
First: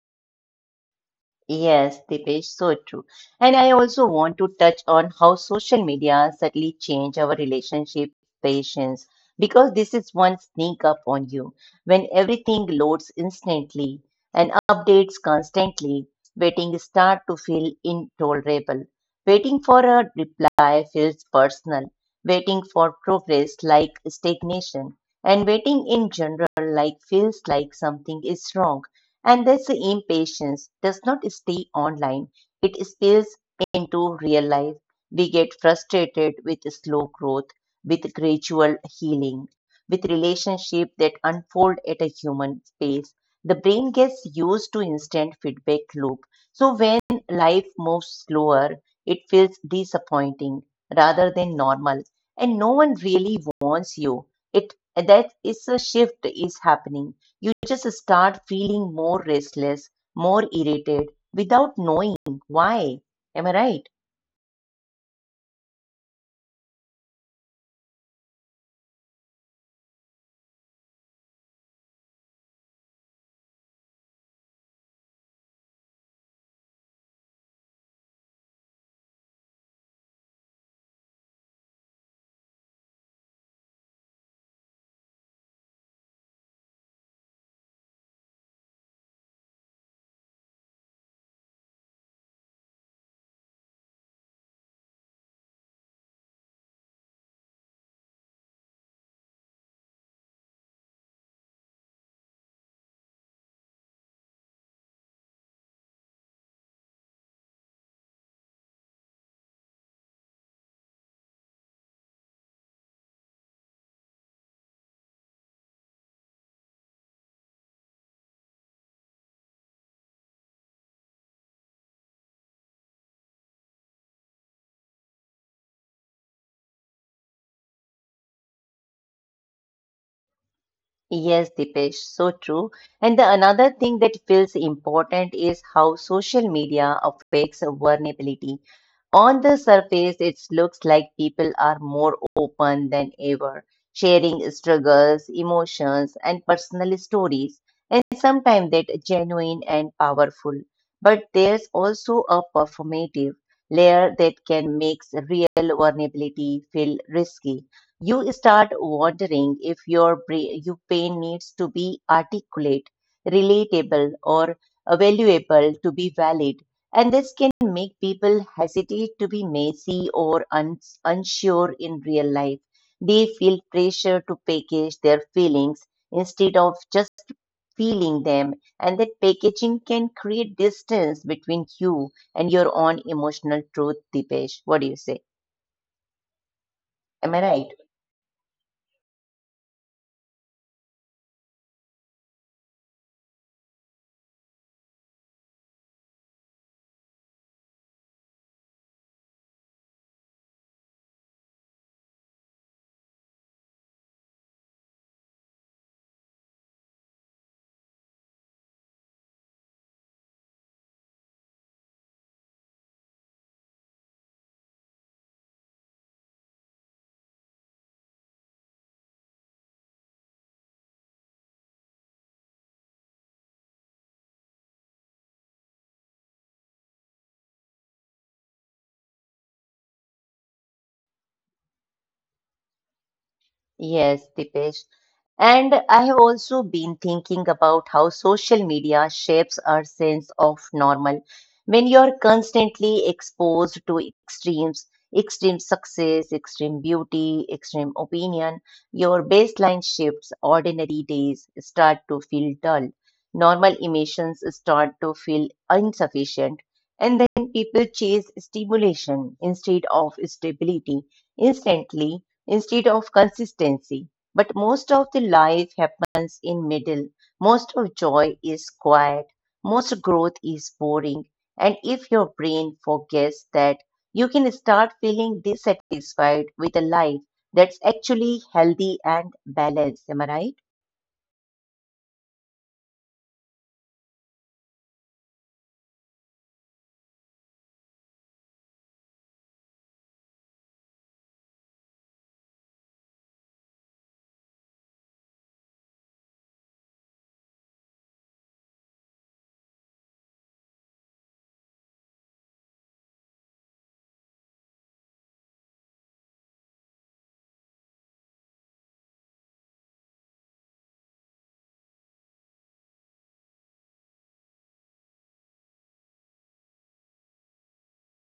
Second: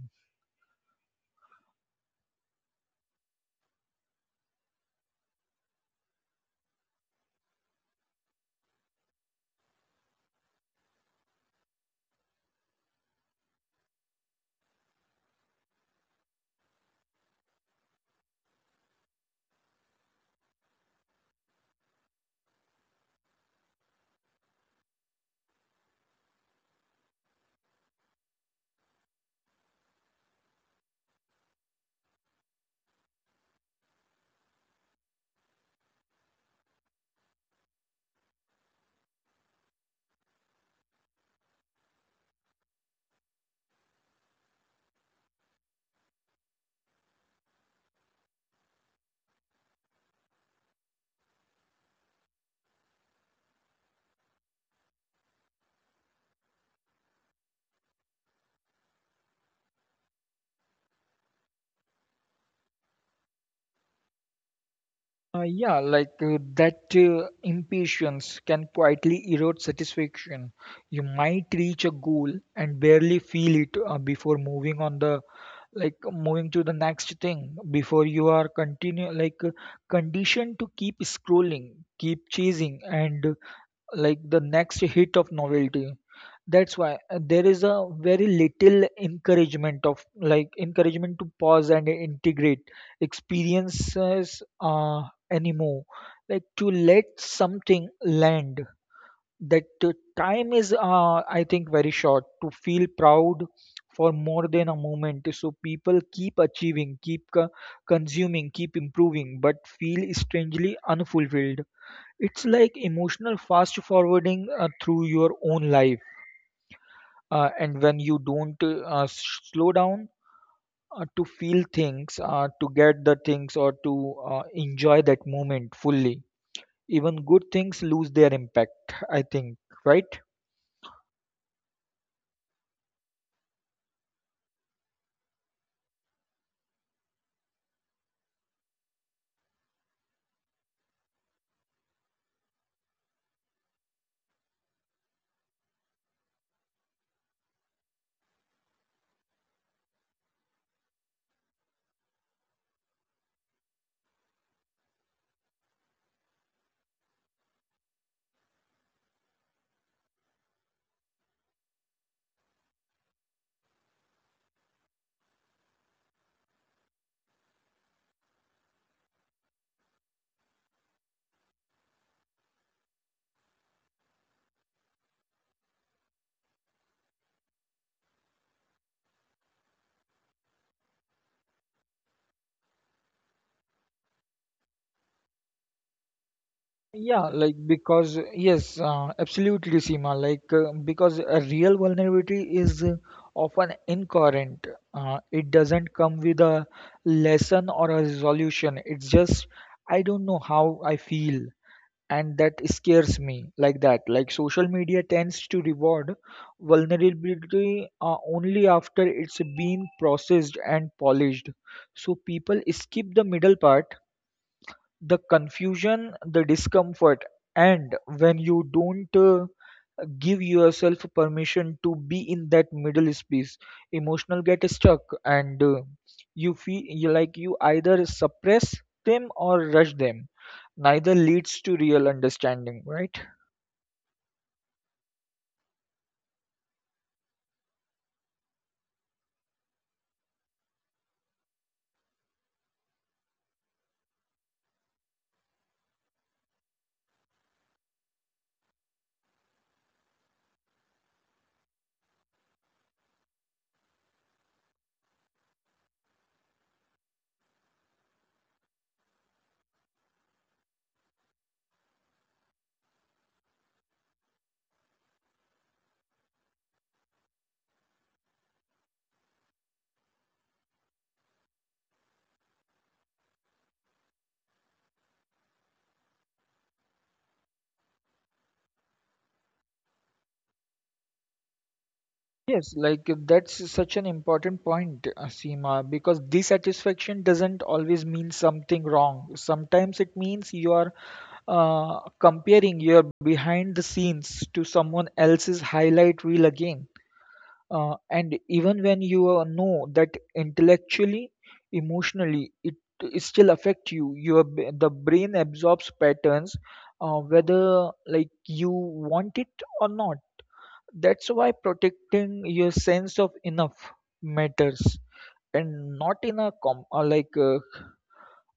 Speaker 1: Yes, Dipesh, so true. And I also want to touch on how social media subtly change our relationship patience, because this is one sneak up on you. When everything loads instantly and updates constantly, waiting start to feel intolerable. Waiting for a reply feels personal. Waiting for progress like stagnation. And waiting in general like feels like something is wrong. And this impatience does not stay online, it spills into real life. We get frustrated with slow growth, with gradual healing, with relationships that unfold at a human pace. The brain gets used to instant feedback loop. So when life moves slower, it feels disappointing rather than normal. And no one really wants you. It that is a shift is happening, you just start feeling more restless, more irritated without knowing why. Am I right?
Speaker 2: Yeah, like that impatience can quietly erode satisfaction. You might reach a goal and barely feel it before moving to the next thing before you are continue, like conditioned to keep scrolling, keep chasing, and like the next hit of novelty. That's why there is a very little encouragement of like encouragement to pause and integrate experiences anymore, like to let something land. That time is I think very short to feel proud for more than a moment, so people keep achieving, keep consuming, keep improving, but feel strangely unfulfilled. It's like emotional fast forwarding through your own life. And when you don't slow down to feel things, to get the things, or to enjoy that moment fully, even good things lose their impact, I think, right?
Speaker 1: Yes, Dipesh, so true. And the another thing that feels important is how social media affects vulnerability. On the surface, it looks like people are more open than ever, sharing struggles, emotions, and personal stories, and sometimes that genuine and powerful. But there's also a performative layer that can make real vulnerability feel risky. You start wondering if your pain needs to be articulate, relatable, or valuable to be valid. And this can make people hesitate to be messy or unsure in real life. They feel pressure to package their feelings instead of just feeling them. And that packaging can create distance between you and your own emotional truth, Dipesh. What do you say?
Speaker 2: Yeah,
Speaker 1: Am I
Speaker 2: like
Speaker 1: right?
Speaker 2: because yes, absolutely, Seema. Like because a real vulnerability is often incoherent. It doesn't come with a lesson or a resolution. It's just, I don't know how I feel, and that scares me. Like that. Like social media tends to reward vulnerability only after it's been processed and polished. So people skip the middle part, the confusion, the discomfort, and when you don't give yourself permission to be in that middle space, emotional get stuck, and you feel you, like you either suppress them or rush them. Neither leads to real understanding, right?
Speaker 1: Yes, Dipesh. And I have also been thinking about how social media shapes our sense of normal. When you're constantly exposed to extremes, extreme success, extreme beauty, extreme opinion, your baseline shifts, ordinary days start to feel dull, normal emotions start to feel insufficient, and then people chase stimulation instead of stability, instantly instead of consistency. But most of the life happens in middle. Most of joy is quiet. Most growth is boring. And if your brain forgets that, you can start feeling dissatisfied with a life that's actually healthy and balanced. Am I right?
Speaker 2: Yes, like that's such an important point, Seema, because dissatisfaction doesn't always mean something wrong. Sometimes it means you are comparing your behind the scenes to someone else's highlight reel again. And even when you know that intellectually, emotionally, it still affect you. The brain absorbs patterns, whether like you want it or not. That's why protecting your sense of enough matters, and not in a com like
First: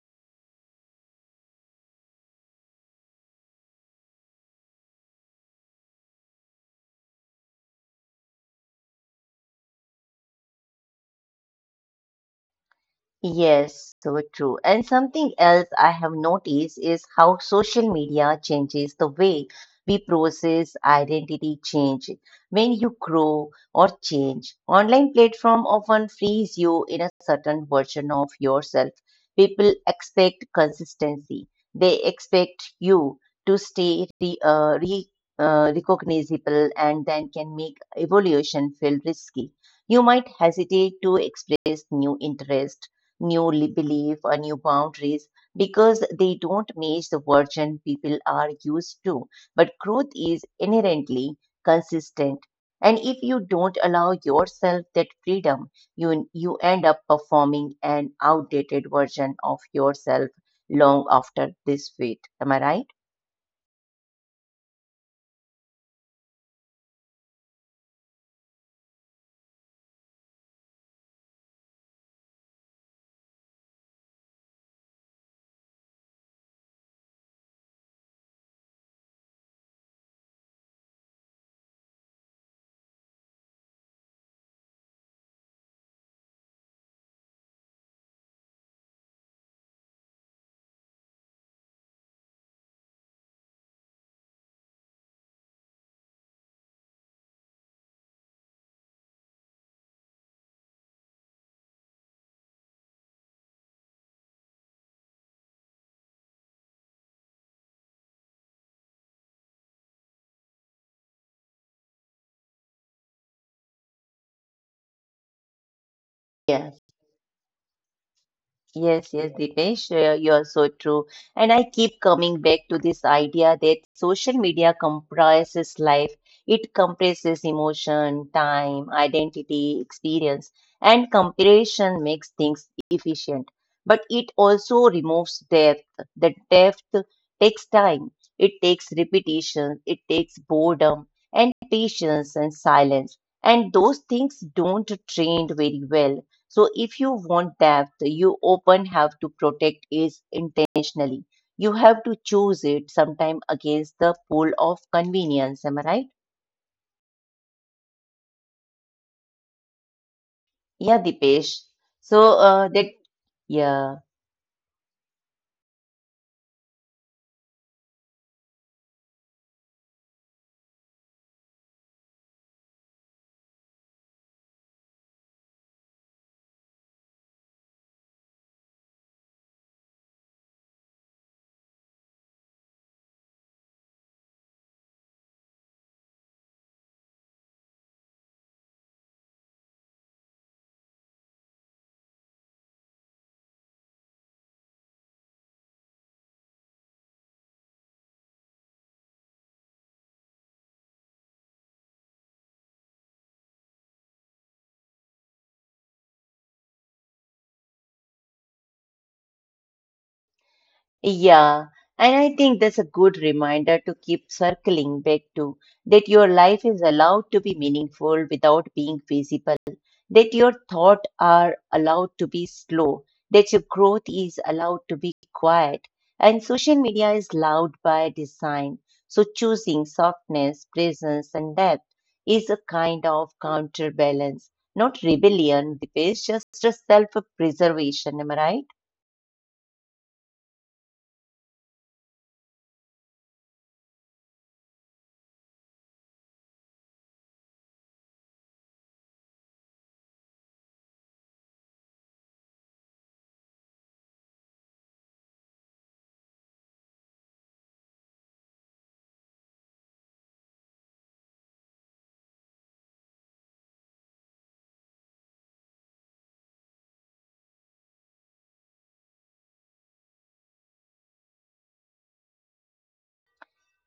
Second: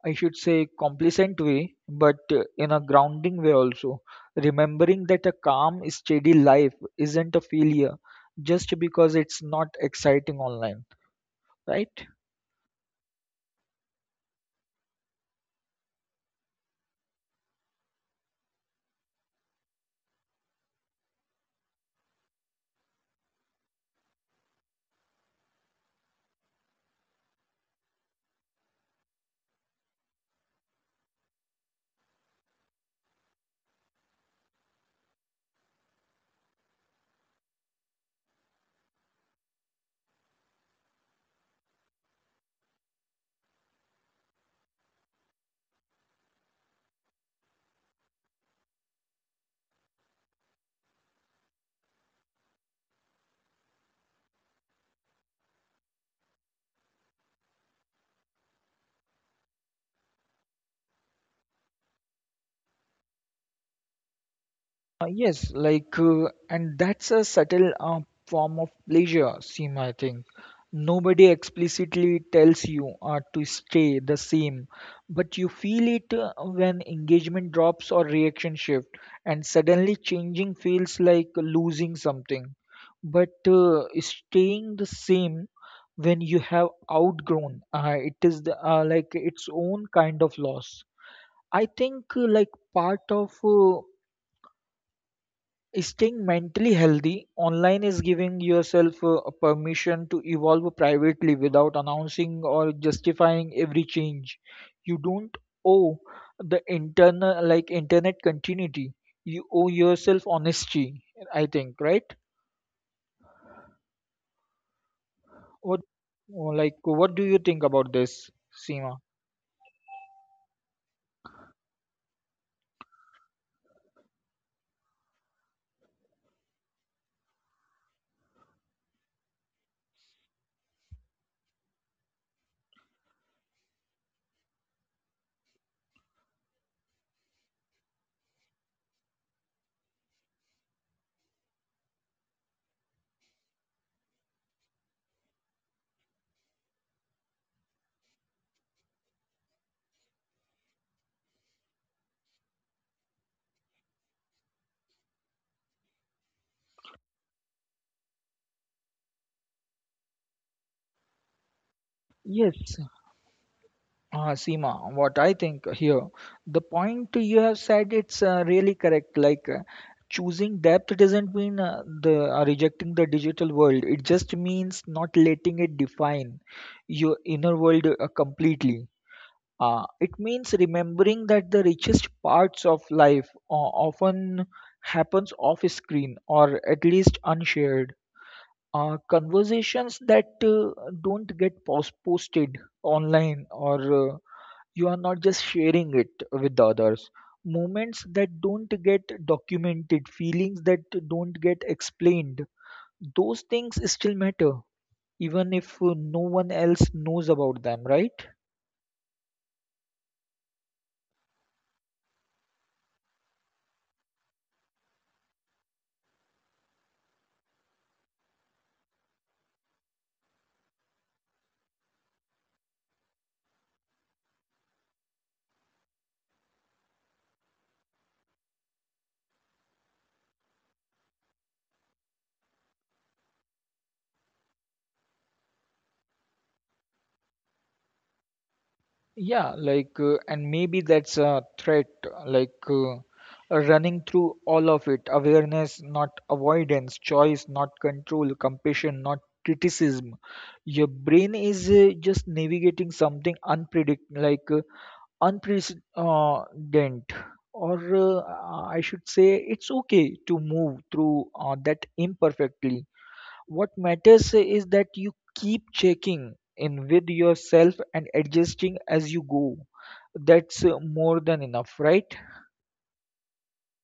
Speaker 2: I should say, complacent way, but in a grounding way also. Remembering that a calm, steady life isn't a failure just because it's not exciting online, right?
Speaker 1: Yes, so true. And something else I have noticed is how social media changes the way we process identity change. When you grow or change, online platform often frees you in a certain version of yourself. People expect consistency. They expect you to stay recognizable, and then can make evolution feel risky. You might hesitate to express new interest, belief or new boundaries because they don't match the version people are used to. But growth is inherently consistent. And if you don't allow yourself that freedom, you end up performing an outdated version of yourself long after this fate. Am I right?
Speaker 2: Yes, like and that's a subtle form of pleasure, Seema, I think. Nobody explicitly tells you to stay the same, but you feel it when engagement drops or reaction shift, and suddenly changing feels like losing something. But staying the same when you have outgrown, it is the, its own kind of loss. I think like part of staying mentally healthy online is giving yourself a permission to evolve privately without announcing or justifying every change. You don't owe the internal like internet continuity, you owe yourself honesty, I think, right? What,
Speaker 1: Yes.
Speaker 2: like what do you think about this, Seema?
Speaker 1: Yes, yes, Dipesh, you're so true. And I keep coming back to this idea that social media comprises life. It compresses emotion, time, identity, experience, and comparison makes things efficient. But it also removes depth. The depth takes time, it takes repetition, it takes boredom and patience and silence. And those things don't trend very well, so if you want depth, you often have to protect it intentionally. You have to choose it sometime against the pull of convenience. Am I right? Yeah, Dipesh. So that.
Speaker 2: Yes.
Speaker 1: Yeah,
Speaker 2: Seema, what I think here, the point you have said, it's really correct. Like choosing depth doesn't mean the rejecting the digital world. It just means not letting it define your inner world completely. It means remembering that the richest parts of life often happens off screen, or at least unshared. Conversations that don't get posted online, or you are not just sharing it with the others, moments that don't get documented, feelings that don't get explained, those things still matter, even if no one else knows about them, right?
Speaker 1: yeah, and I think that's a good reminder to keep circling back to, that your life is allowed to be meaningful without being visible, that your thoughts are allowed to be slow, that your growth is allowed to be quiet. And social media is loud by design. So choosing softness, presence, and depth is a kind of counterbalance, not rebellion, Dipesh, just a self preservation. Am I right?
Speaker 2: Yeah, like and maybe that's a threat, like running through all of it: awareness, not avoidance; choice, not control; compassion, not criticism. Your brain is just navigating something unpredict like unprecedented, or I should say, it's okay to move through that imperfectly. What matters is that you keep checking in with yourself and adjusting as you go. That's more than enough, right?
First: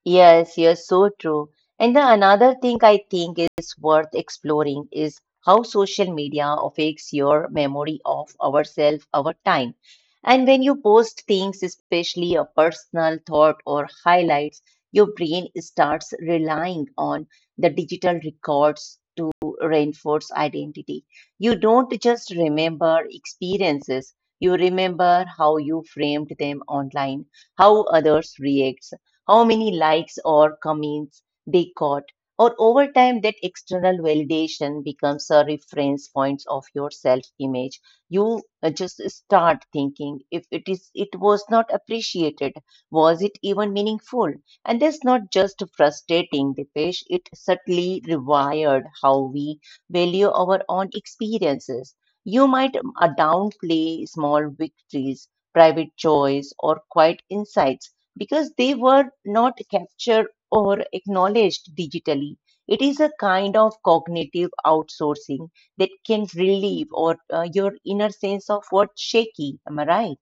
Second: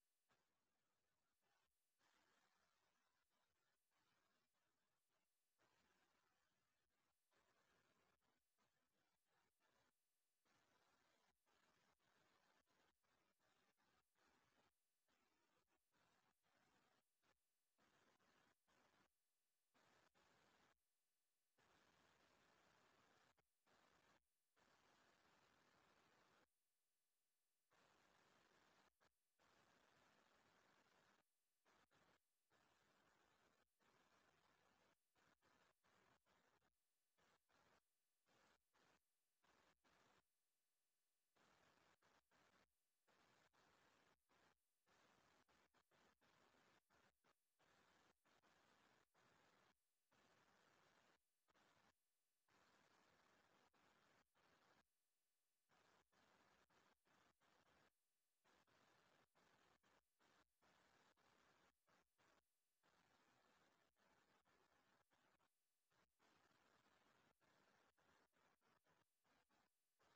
Speaker 1: Yes, you're so true. And the another thing I think is worth exploring is how social media affects your memory of ourselves over time. And when you post things, especially a personal thought or highlights, your brain starts relying on the digital records to reinforce identity. You don't just remember experiences, you remember how you framed them online, how others react, how many likes or comments they got, or over time that external validation becomes a reference point of your self image. You just start thinking, if it is it was not appreciated, was it even meaningful? And that's not just frustrating, Dipesh, it certainly rewired how we value our own experiences. You might downplay small victories, private joys, or quiet insights because they were not captured or acknowledged digitally. It is a kind of cognitive outsourcing that can relieve or your inner sense of what's shaky. Am I right?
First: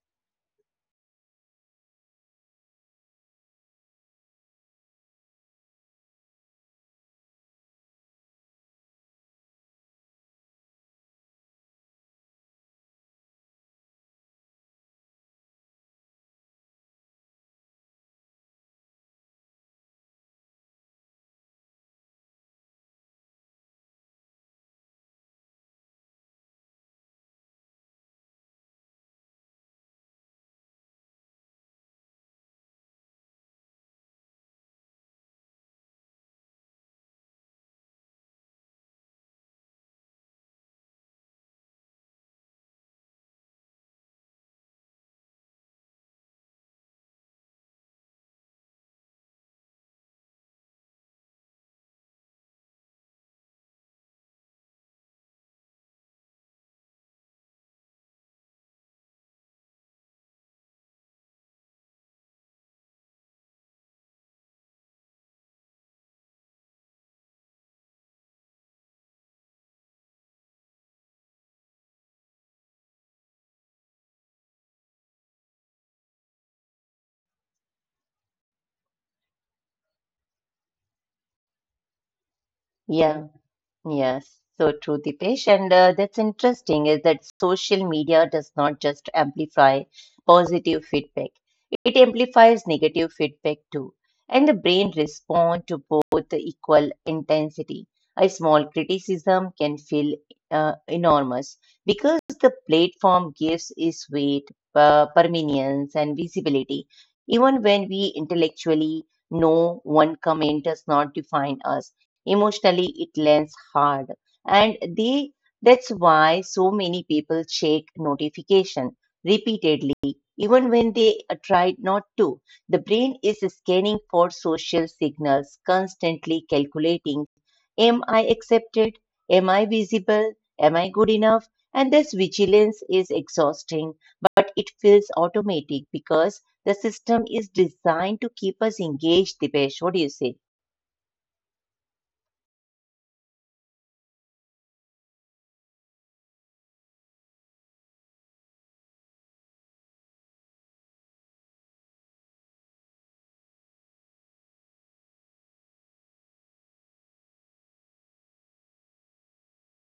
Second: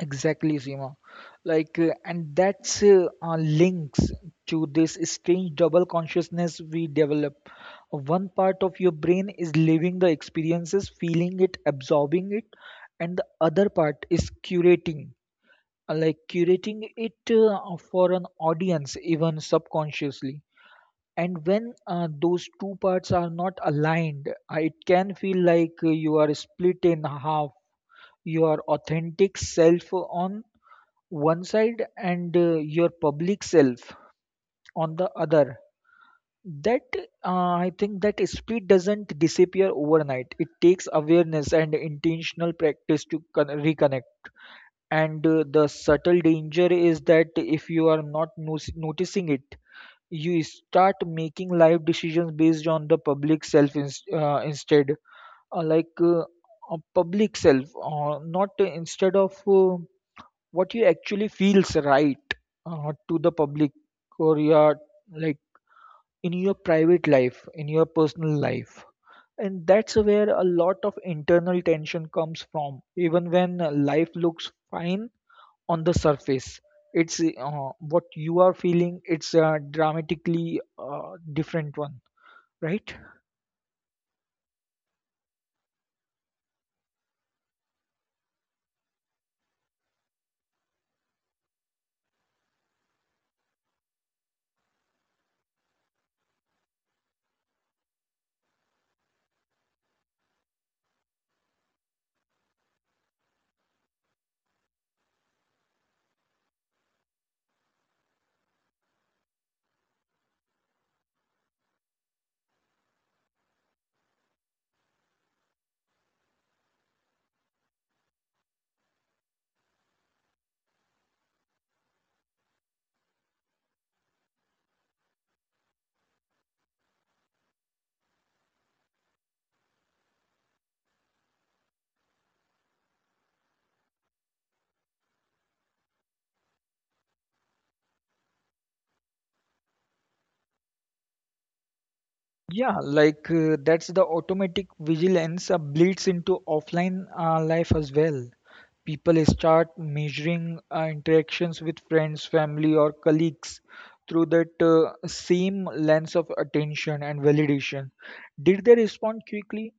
Speaker 2: Exactly, Seema. Like, and that's links to this strange double consciousness we develop. One part of your brain is living the experiences, feeling it, absorbing it, and the other part is curating it for an audience, even subconsciously. And when those two parts are not aligned, it can feel like you are split in half. Your authentic self on one side, and your public self on the other. That I think that split doesn't disappear overnight. It takes awareness and intentional practice to reconnect, and the subtle danger is that if you are not noticing it, you start making life decisions based on the public self, instead, uh, like uh, a public self, not instead of what you actually feels, right? To the public, or your, like in your private life, in your personal life, and that's where a lot of internal tension comes from even when life looks fine on the surface. It's what you are feeling, it's a dramatically different one, right?
Speaker 1: Yeah. Yes, so true, Dipesh. And that's interesting is that social media does not just amplify positive feedback, it amplifies negative feedback too. And the brain responds to both the equal intensity. A small criticism can feel enormous because the platform gives its weight, permanence, and visibility. Even when we intellectually know one comment does not define us, emotionally it lands hard. And they, that's why so many people check notification repeatedly, even when they tried not to. The brain is scanning for social signals, constantly calculating, am I accepted, am I visible, am I good enough? And this vigilance is exhausting, but it feels automatic because the system is designed to keep us engaged. Dipesh, what do you say?
Speaker 2: Yeah, like that's the automatic vigilance bleeds into offline life as well. People start measuring interactions with friends, family, or colleagues through that same lens of attention and validation. Did they respond quickly?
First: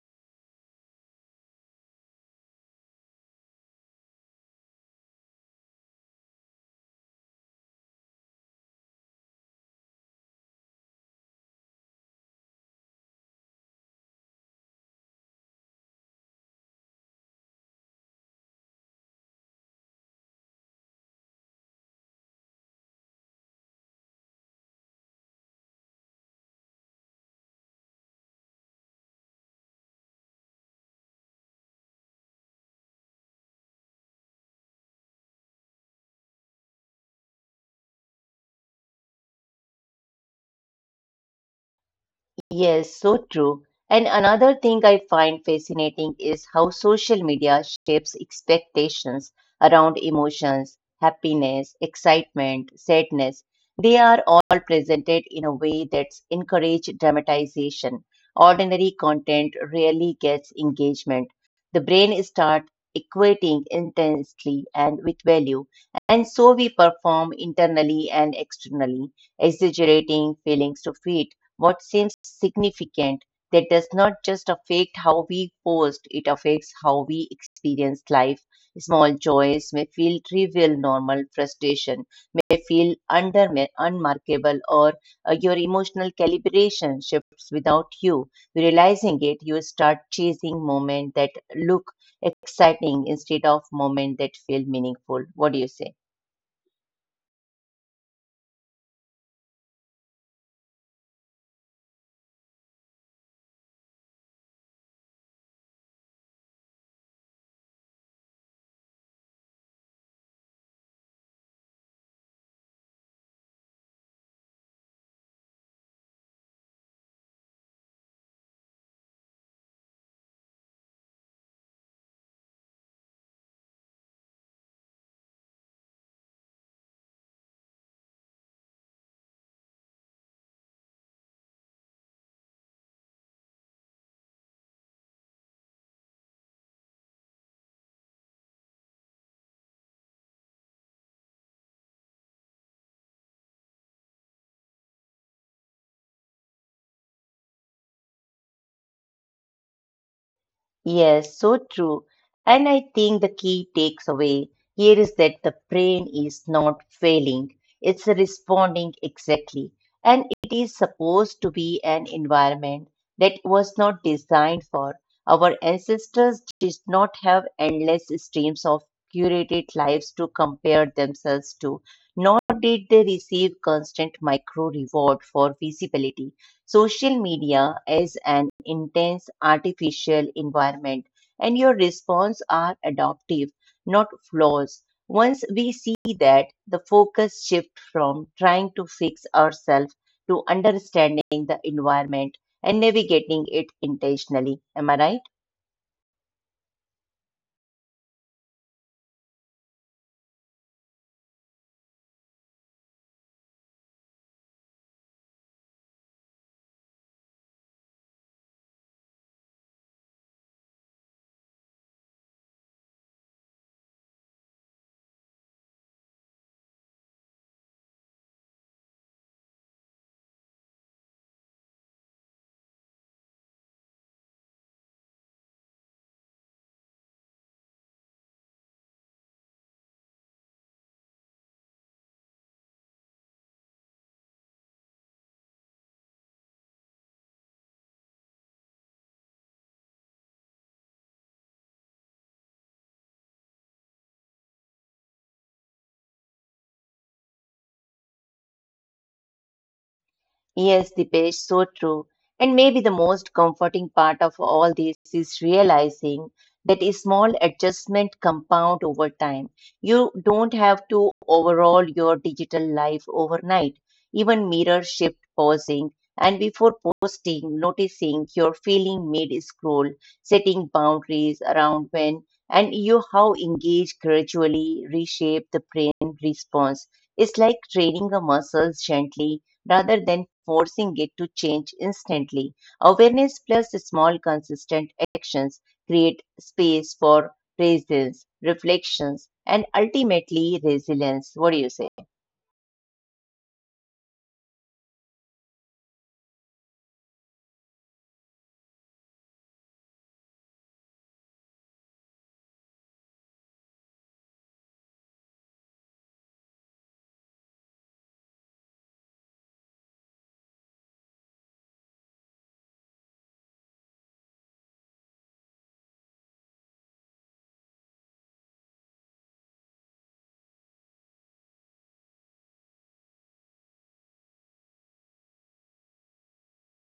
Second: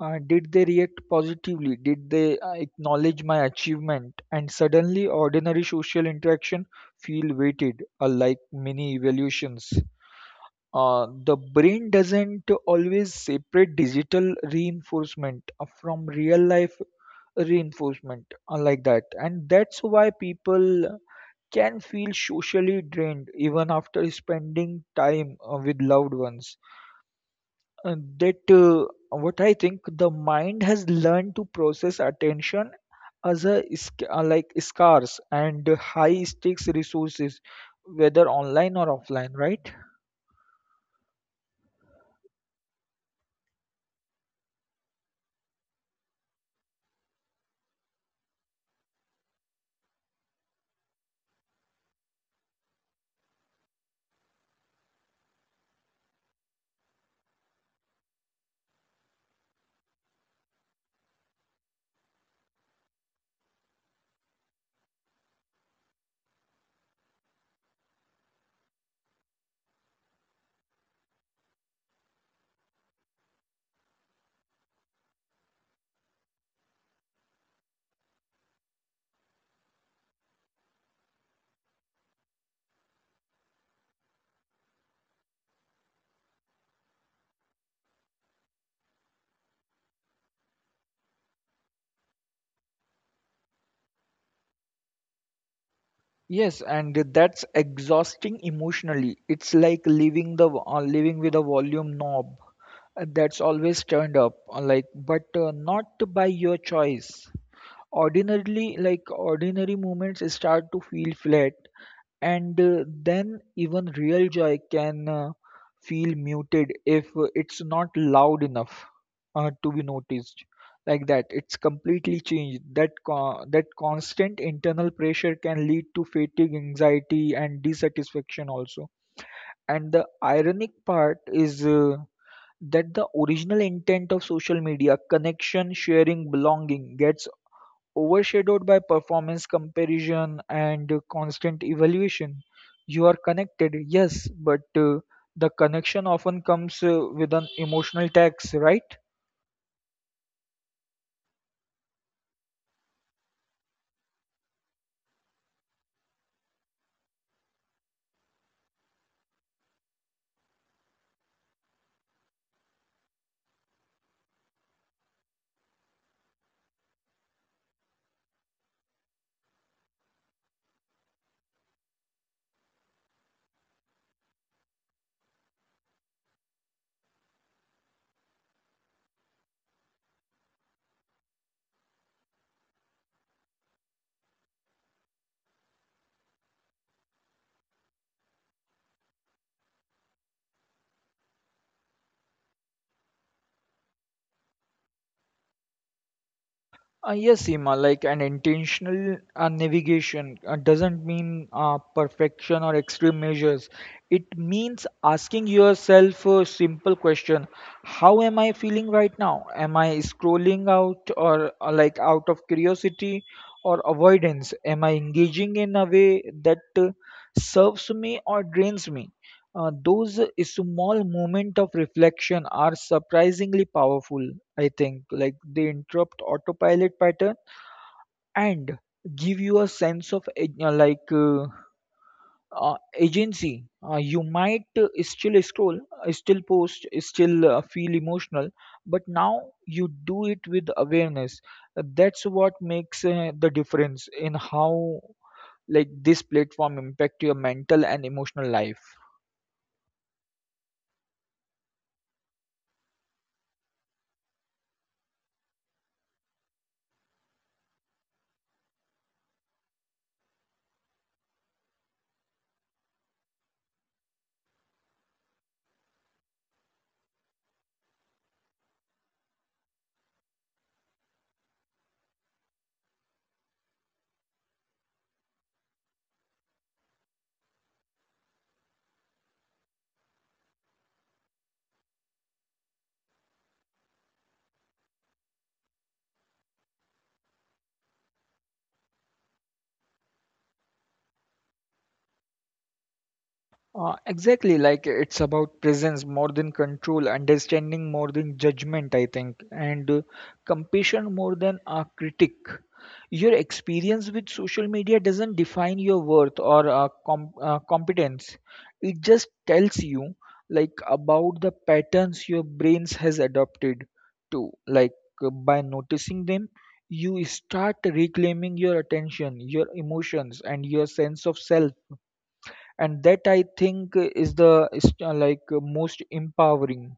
Speaker 2: Did they react positively? Did they acknowledge my achievement? And suddenly, ordinary social interaction feel weighted, like mini evaluations. The brain doesn't always separate digital reinforcement from real life reinforcement like that, and that's why people can feel socially drained even after spending time with loved ones. And that what I think, the mind has learned to process attention as a scarce and high stakes resources, whether online or offline, right?
Speaker 1: Yes, so true. And another thing I find fascinating is how social media shapes expectations around emotions, happiness, excitement, sadness. They are all presented in a way that's encourage dramatization. Ordinary content rarely gets engagement. The brain starts equating intensity and with value, and so we perform internally and externally, exaggerating feelings to fit what seems significant that does not just affect how we post, it affects how we experience life. Small joys may feel trivial, normal frustration may feel under unmarkable, or your emotional calibration shifts without you realizing it. You start chasing moments that look exciting instead of moments that feel meaningful. What do you say?
Speaker 2: Yes, and that's exhausting emotionally. It's like living with a volume knob that's always turned up, but not by your choice. Ordinarily, like ordinary moments start to feel flat and then even real joy can feel muted if it's not loud enough to be noticed, like that it's completely changed. That that constant internal pressure can lead to fatigue, anxiety, and dissatisfaction also. And the ironic part is that the original intent of social media, connection, sharing, belonging, gets overshadowed by performance, comparison, and constant evaluation. You are connected, yes, but the connection often comes with an emotional tax, right?
Speaker 1: Yes, so true. And I think the key takes away here is that the brain is not failing, it's responding exactly. And it is supposed to be an environment that was not designed for. Our ancestors did not have endless streams of curated lives to compare themselves to, nor did they receive constant micro reward for visibility. Social media is an intense artificial environment and your response are adaptive, not flaws. Once we see that, the focus shift from trying to fix ourselves to understanding the environment and navigating it intentionally. Am I right?
Speaker 2: Yes, Seema, like an intentional navigation doesn't mean perfection or extreme measures. It means asking yourself a simple question: how am I feeling right now? Am I scrolling out or like out of curiosity or avoidance? Am I engaging in a way that serves me or drains me? Those small moments of reflection are surprisingly powerful, I think. Like, they interrupt autopilot pattern and give you a sense of agency. You might still scroll, still post, still feel emotional, but now you do it with awareness. That's what makes the difference in how like this platform impact your mental and emotional life.
Speaker 1: Yes, Dipesh, so true. And maybe the most comforting part of all this is realizing that a small adjustment compound over time. You don't have to overhaul your digital life overnight. Even mirror shift pausing and before posting, noticing your feeling mid scroll, setting boundaries around when and you how engage gradually reshape the brain response. It's like training a muscle gently rather than forcing it to change instantly. Awareness plus small consistent actions create space for presence, reflections, and ultimately resilience. What do you say?
Speaker 2: Exactly, like it's about presence more than control, understanding more than judgment, I think, and compassion more than a critic. Your experience with social media doesn't define your worth or competence. It just tells you, like, about the patterns your brains has adopted to. Like, by noticing them, you start reclaiming your attention, your emotions, and your sense of self, and that I think is the like most empowering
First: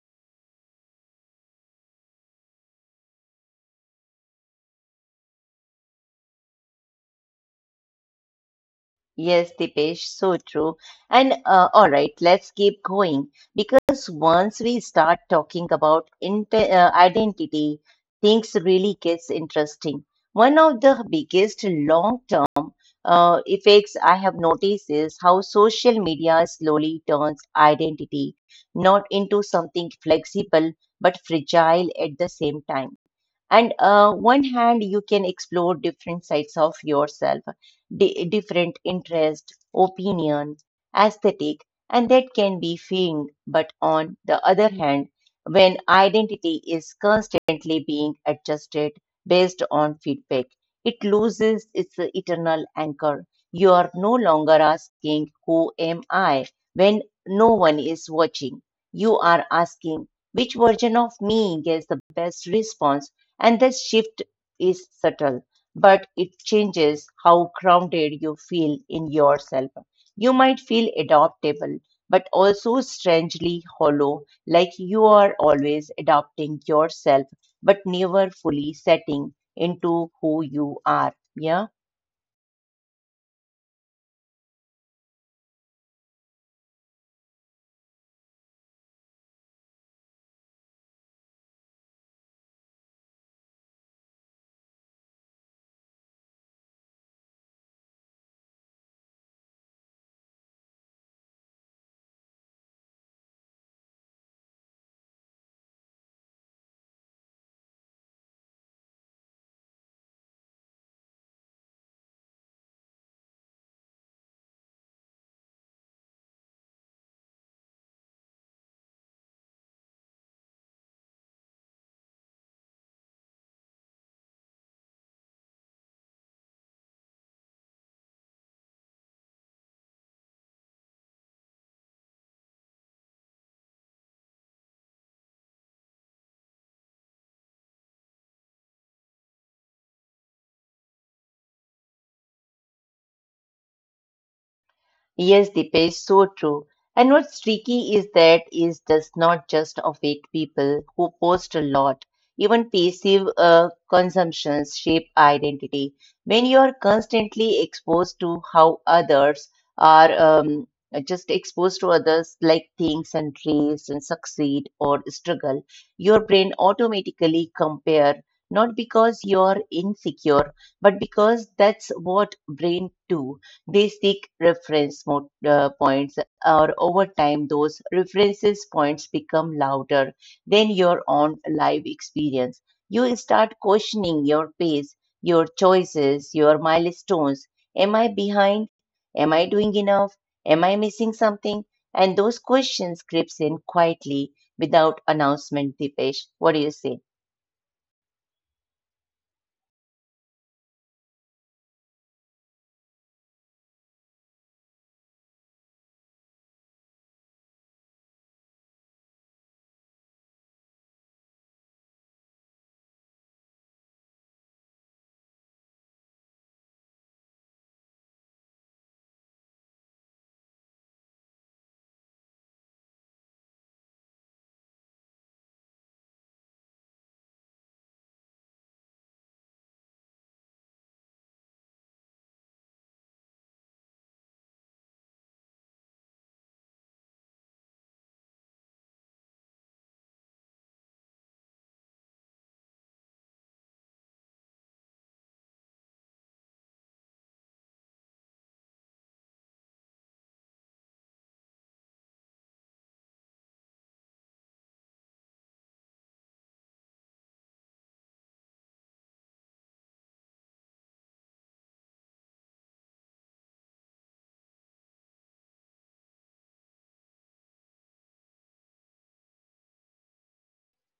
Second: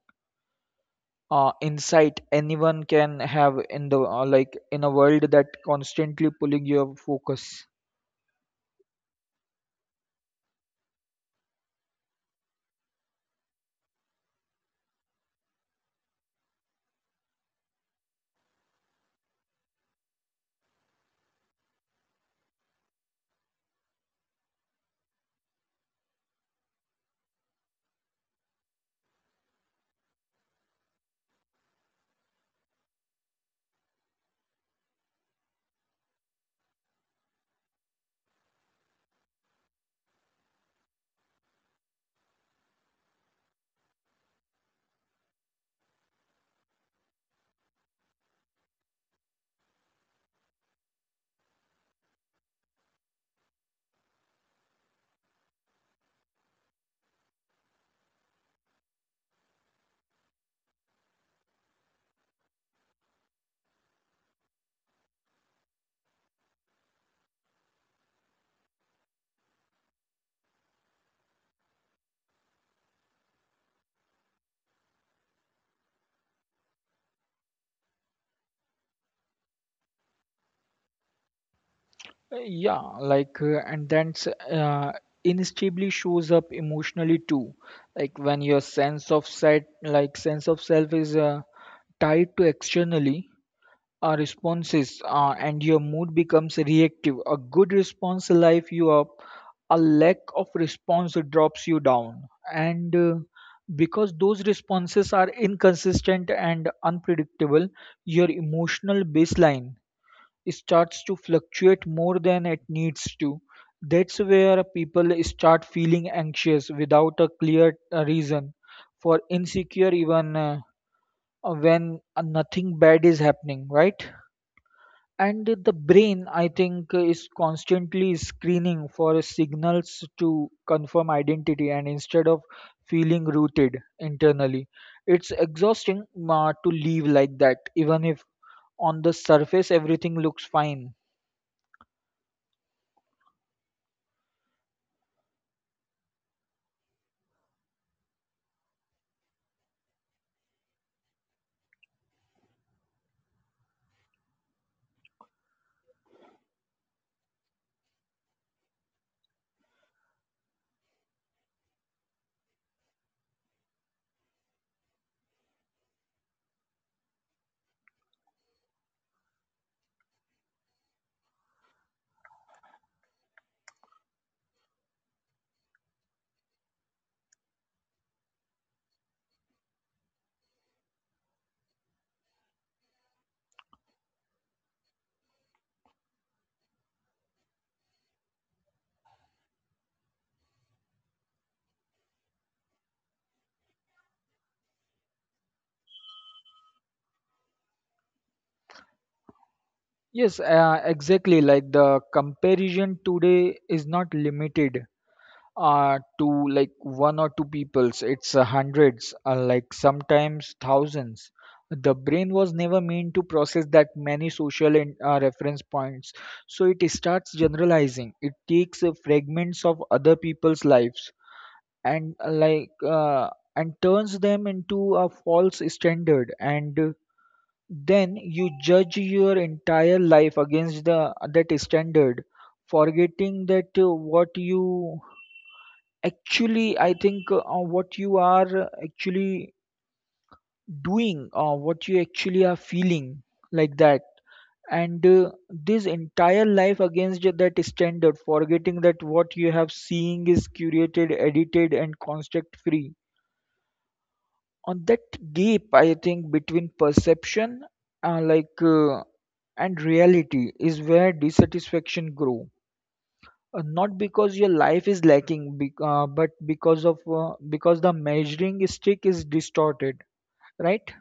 Speaker 2: insight anyone can have in the like in a world that constantly pulling your focus.
Speaker 1: Yes, Dipesh, so true. And All right, let's keep going because once we start talking about inte identity, things really gets interesting. One of the biggest long-term effects I have noticed is how social media slowly turns identity not into something flexible but fragile at the same time and one hand you can explore different sides of yourself different interests, opinions, aesthetic, and that can be freeing but on the other hand when identity is constantly being adjusted based on feedback it loses its eternal anchor. You are no longer asking who am I when no one is watching. You are asking which version of me gets the best response, and that shift is subtle, but it changes how grounded you feel in yourself. You might feel adaptable, but also strangely hollow, like you are always adapting yourself, but never fully setting into who you are. Yeah.
Speaker 2: Uh, Yeah, like and that's inescapably shows up emotionally too. Like, when your sense of set like sense of self is tied to externally responses and your mood becomes reactive. A good response life you up, a lack of response drops you down, and because those responses are inconsistent and unpredictable, your emotional baseline starts to fluctuate more than it needs to. That's where people start feeling anxious without a clear reason, for insecure even when nothing bad is happening, right? And the brain, I think, is constantly screening for signals to confirm identity, and instead of feeling rooted internally, it's exhausting to live like that, even if on the surface everything looks fine.
Speaker 1: Yes, Deepesh, so true. And what's tricky is that is does not just affect people who post a lot. Even passive consumptions shape identity. When you are constantly exposed to how others are just exposed to others like things and race and succeed or struggle, your brain automatically compare not because you are insecure, but because that's what brain do. They seek reference points, or over time, those references points become louder than your own life experience. You start questioning your pace, your choices, your milestones. Am I behind? Am I doing enough? Am I missing something? And those questions creeps in quietly without announcement, Dipesh. What do you say?
Speaker 2: Yes, exactly, like the comparison today is not limited to like one or two peoples, it's hundreds, like sometimes thousands. The brain was never meant to process that many social and reference points, so it starts generalizing. It takes fragments of other people's lives and turns them into a false standard, and then you judge your entire life against the that standard, forgetting that what you actually, I think, what you are actually doing or what you actually are feeling, like that. And this entire life against that standard, forgetting that what you have seeing is curated, edited, and construct free. On that gap, I think, between perception uh, like uh, and reality is where dissatisfaction grow, not because your life is lacking, but because of because the measuring stick is distorted, right?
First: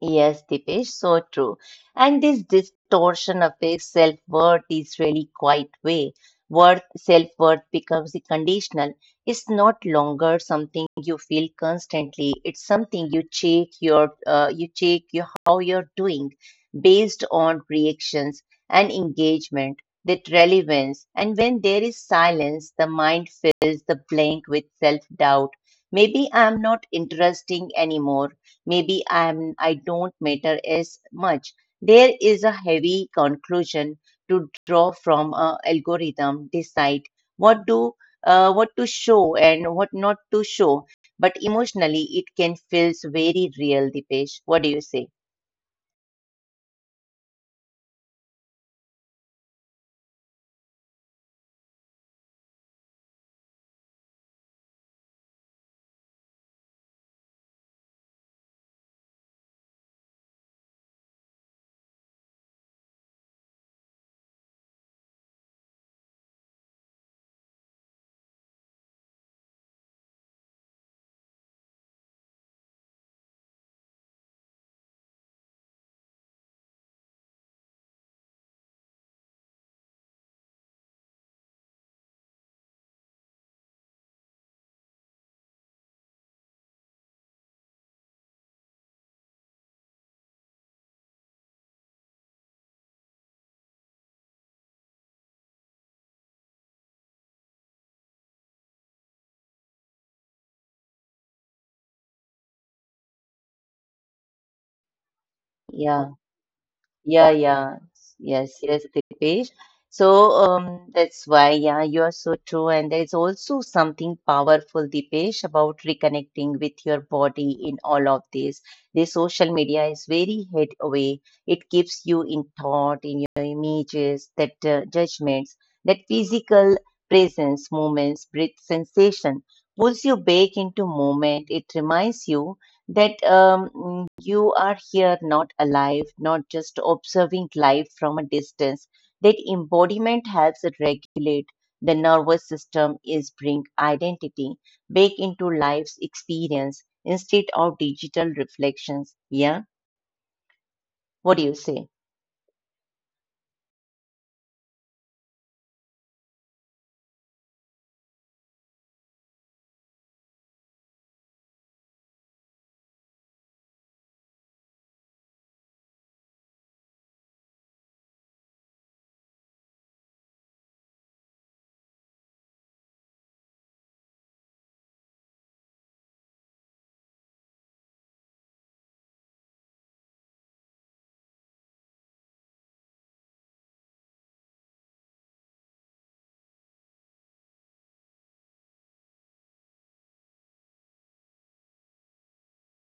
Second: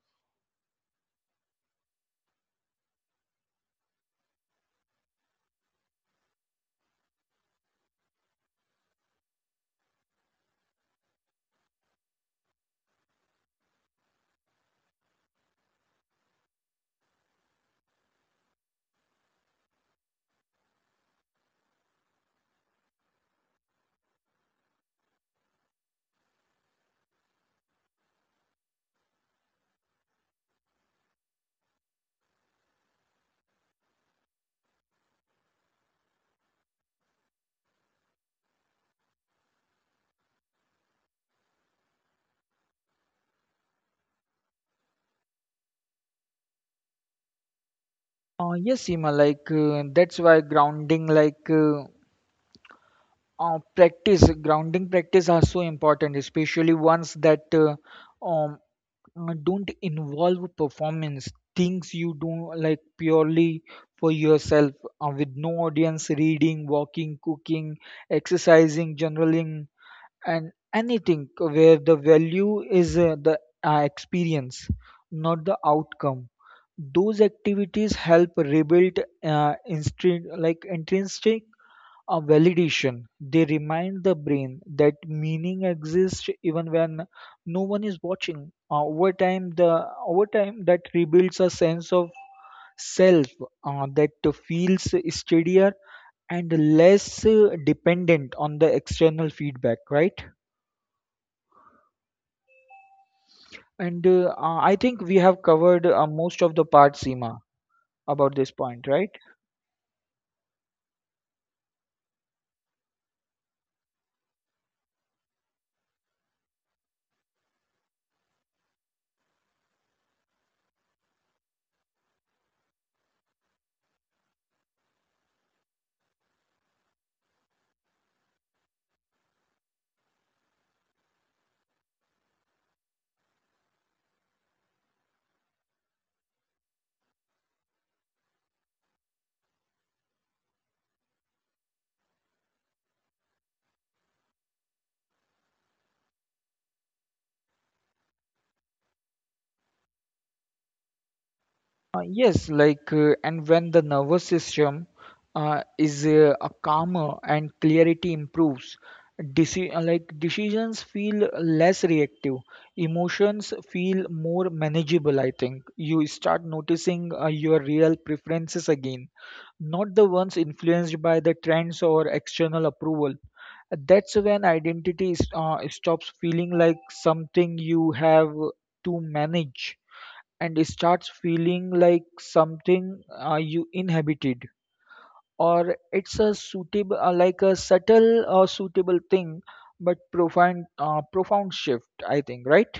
Speaker 1: Yes, Dipesh, so true. And this distortion affects self worth is really quite way. Worth self worth becomes the conditional. It's not longer something you feel constantly. It's something you check you check your how you're doing based on reactions and engagement, that relevance. And when there is silence, the mind fills the blank with self doubt. Maybe I'm not interesting anymore. Maybe I don't matter as much. There is a heavy conclusion to draw from a algorithm decide what do what to show and what not to show. But emotionally, it can feels very real, Dipesh. What do you say?
Speaker 2: Yes, Seema, like that's why grounding practice are so important, especially ones that um, don't involve performance, things you do like purely for yourself with no audience, reading, walking, cooking, exercising, journaling, and anything where the value is the experience, not the outcome. Those activities help rebuild intrinsic validation. They remind the brain that meaning exists even when no one is watching. Over time that rebuilds a sense of self that feels steadier and less dependent on the external feedback, right? And I think we have covered
Speaker 1: Yeah.
Speaker 2: most of the part,
Speaker 1: Yeah,
Speaker 2: Seema,
Speaker 1: yeah.
Speaker 2: about this
Speaker 1: Yes, yes,
Speaker 2: point, right?
Speaker 1: Dipesh. So that's why, yeah, you are so true. And there's also something powerful, Dipesh, about reconnecting with your body in all of this. The social media is very head away. It keeps you in thought, in your images, that judgments, that physical presence, movements, breath, sensation pulls you back into moment. It reminds you that you are here not alive, not just observing life from a distance. That embodiment helps it regulate the nervous system, is bring identity back into life's experience instead of digital reflections. Yeah, what do you say?
Speaker 2: Yes, like, and when the nervous system is a calmer and clarity improves, decisions feel less reactive, emotions feel more manageable. I think you start noticing your real preferences again, not the ones influenced by the trends or external approval. That's when identity stops feeling like something you have to manage, and it starts feeling like something you inhabited, or it's a suitable like a subtle or suitable thing, but profound profound shift, I think, right?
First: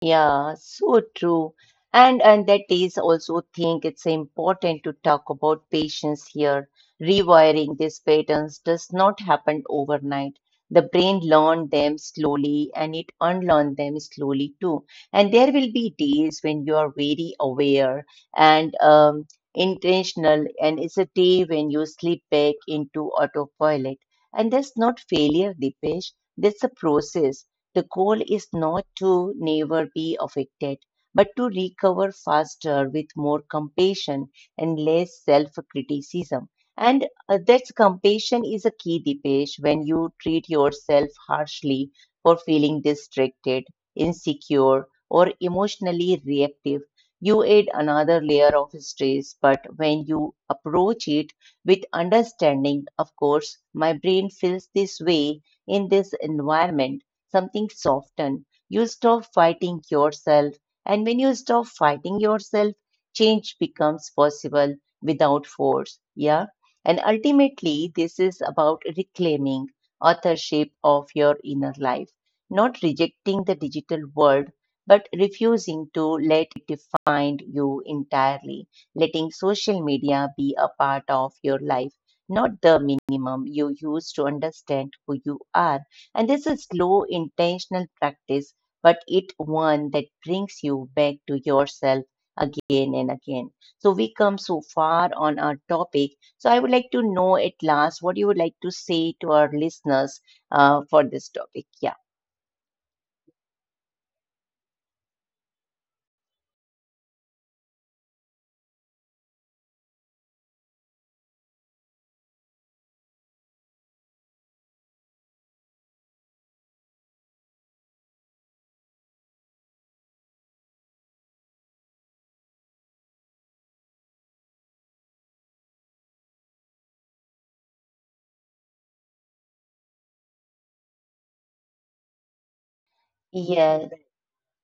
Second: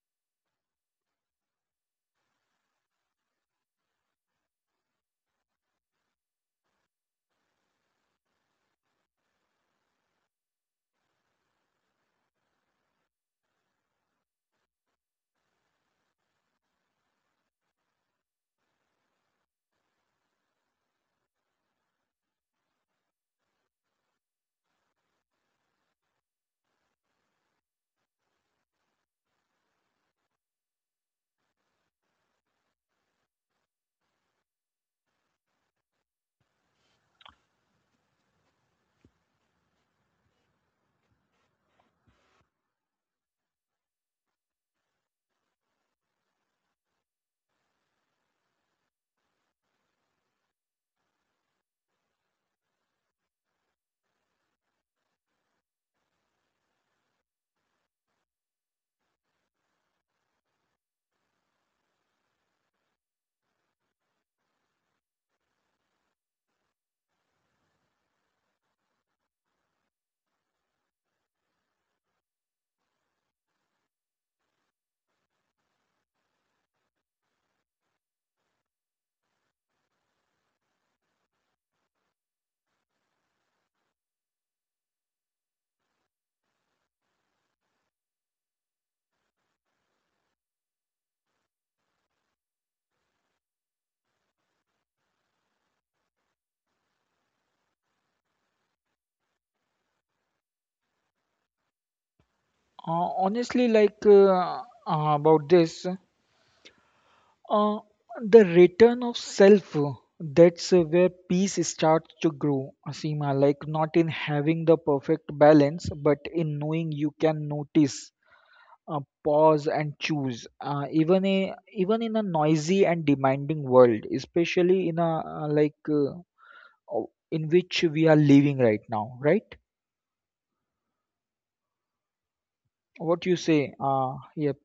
Speaker 1: Yeah, so true. And that is also think it's important to talk about patience here. Rewiring these patterns does not happen overnight. The brain learned them slowly and it unlearned them slowly too. And there will be days when you are very aware and intentional, and it's a day when you slip back into autopilot. And that's not failure, Dipesh. That's a process. The goal is not to never be affected, but to recover faster with more compassion and less self criticism. And that's compassion is a key, Dipesh, when you treat yourself harshly for feeling distracted, insecure, or emotionally reactive. You add another layer of stress, but when you approach it with understanding, of course, my brain feels this way in this environment something soften. You stop fighting yourself. And when you stop fighting yourself, change becomes possible without force. Yeah. And ultimately, this is about reclaiming authorship of your inner life, not rejecting the digital world, but refusing to let it define you entirely, letting social media be a part of your life, not the minimum you use to understand who you are. And this is low intentional practice, but it one that brings you back to yourself again and again. So we come so far on our topic. So I would like to know at last what you would like to say to our listeners for this topic. Yeah.
Speaker 2: Uh, honestly like about this Uh, the return of self, that's where peace starts to grow, Asima. Like, not in having the perfect balance, but in knowing you can notice, pause, and choose. Even in a noisy and demanding world, especially in a in which we are living right now, right? What you say?
Speaker 1: Yes.
Speaker 2: Yep.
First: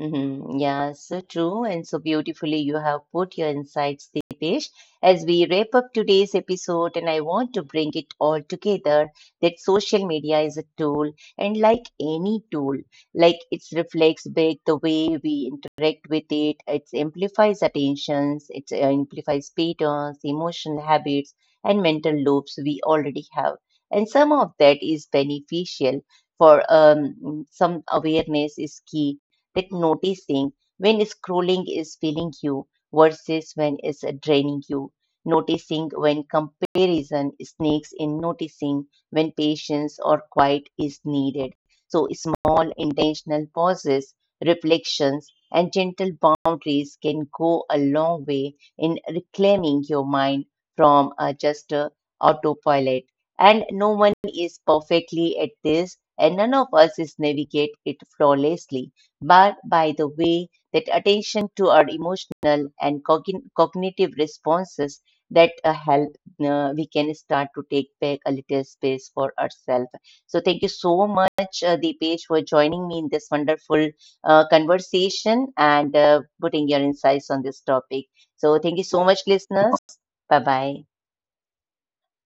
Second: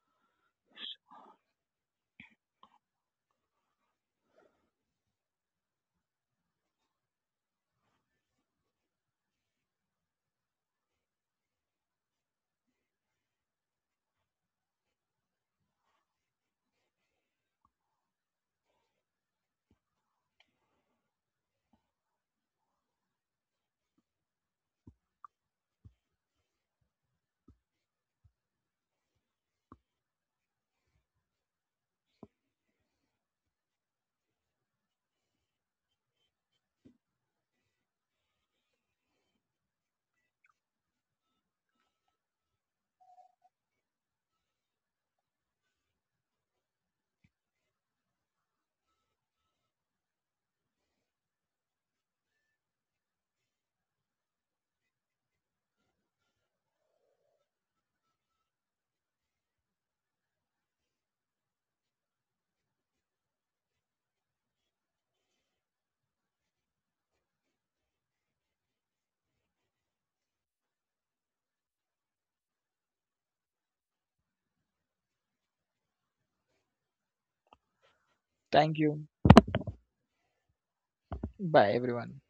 Speaker 1: Mm-hmm. Yeah, so true and so beautifully you have put your insights, Deepesh. As we wrap up today's episode, and I want to bring it all together that social media is a tool, and like any tool, like it reflects back the way we interact with it, it amplifies attentions, it amplifies patterns, emotional habits, and mental loops we already have. And some of that is beneficial for some awareness is key that noticing when scrolling is filling you versus when it's draining you, noticing when comparison sneaks in, noticing when patience or quiet is needed. So, small intentional pauses, reflections, and gentle boundaries can go a long way in reclaiming your mind from just autopilot. And no one is perfectly at this, and none of us is navigate it flawlessly but by the way that attention to our emotional and cognitive responses that help we can start to take back a little space for ourselves. So thank you so much Deepesh for joining me in this wonderful conversation and putting your insights on this topic. So
Speaker 2: Thank
Speaker 1: thank you so
Speaker 2: you.
Speaker 1: much listeners, bye bye.
Speaker 2: Bye, everyone.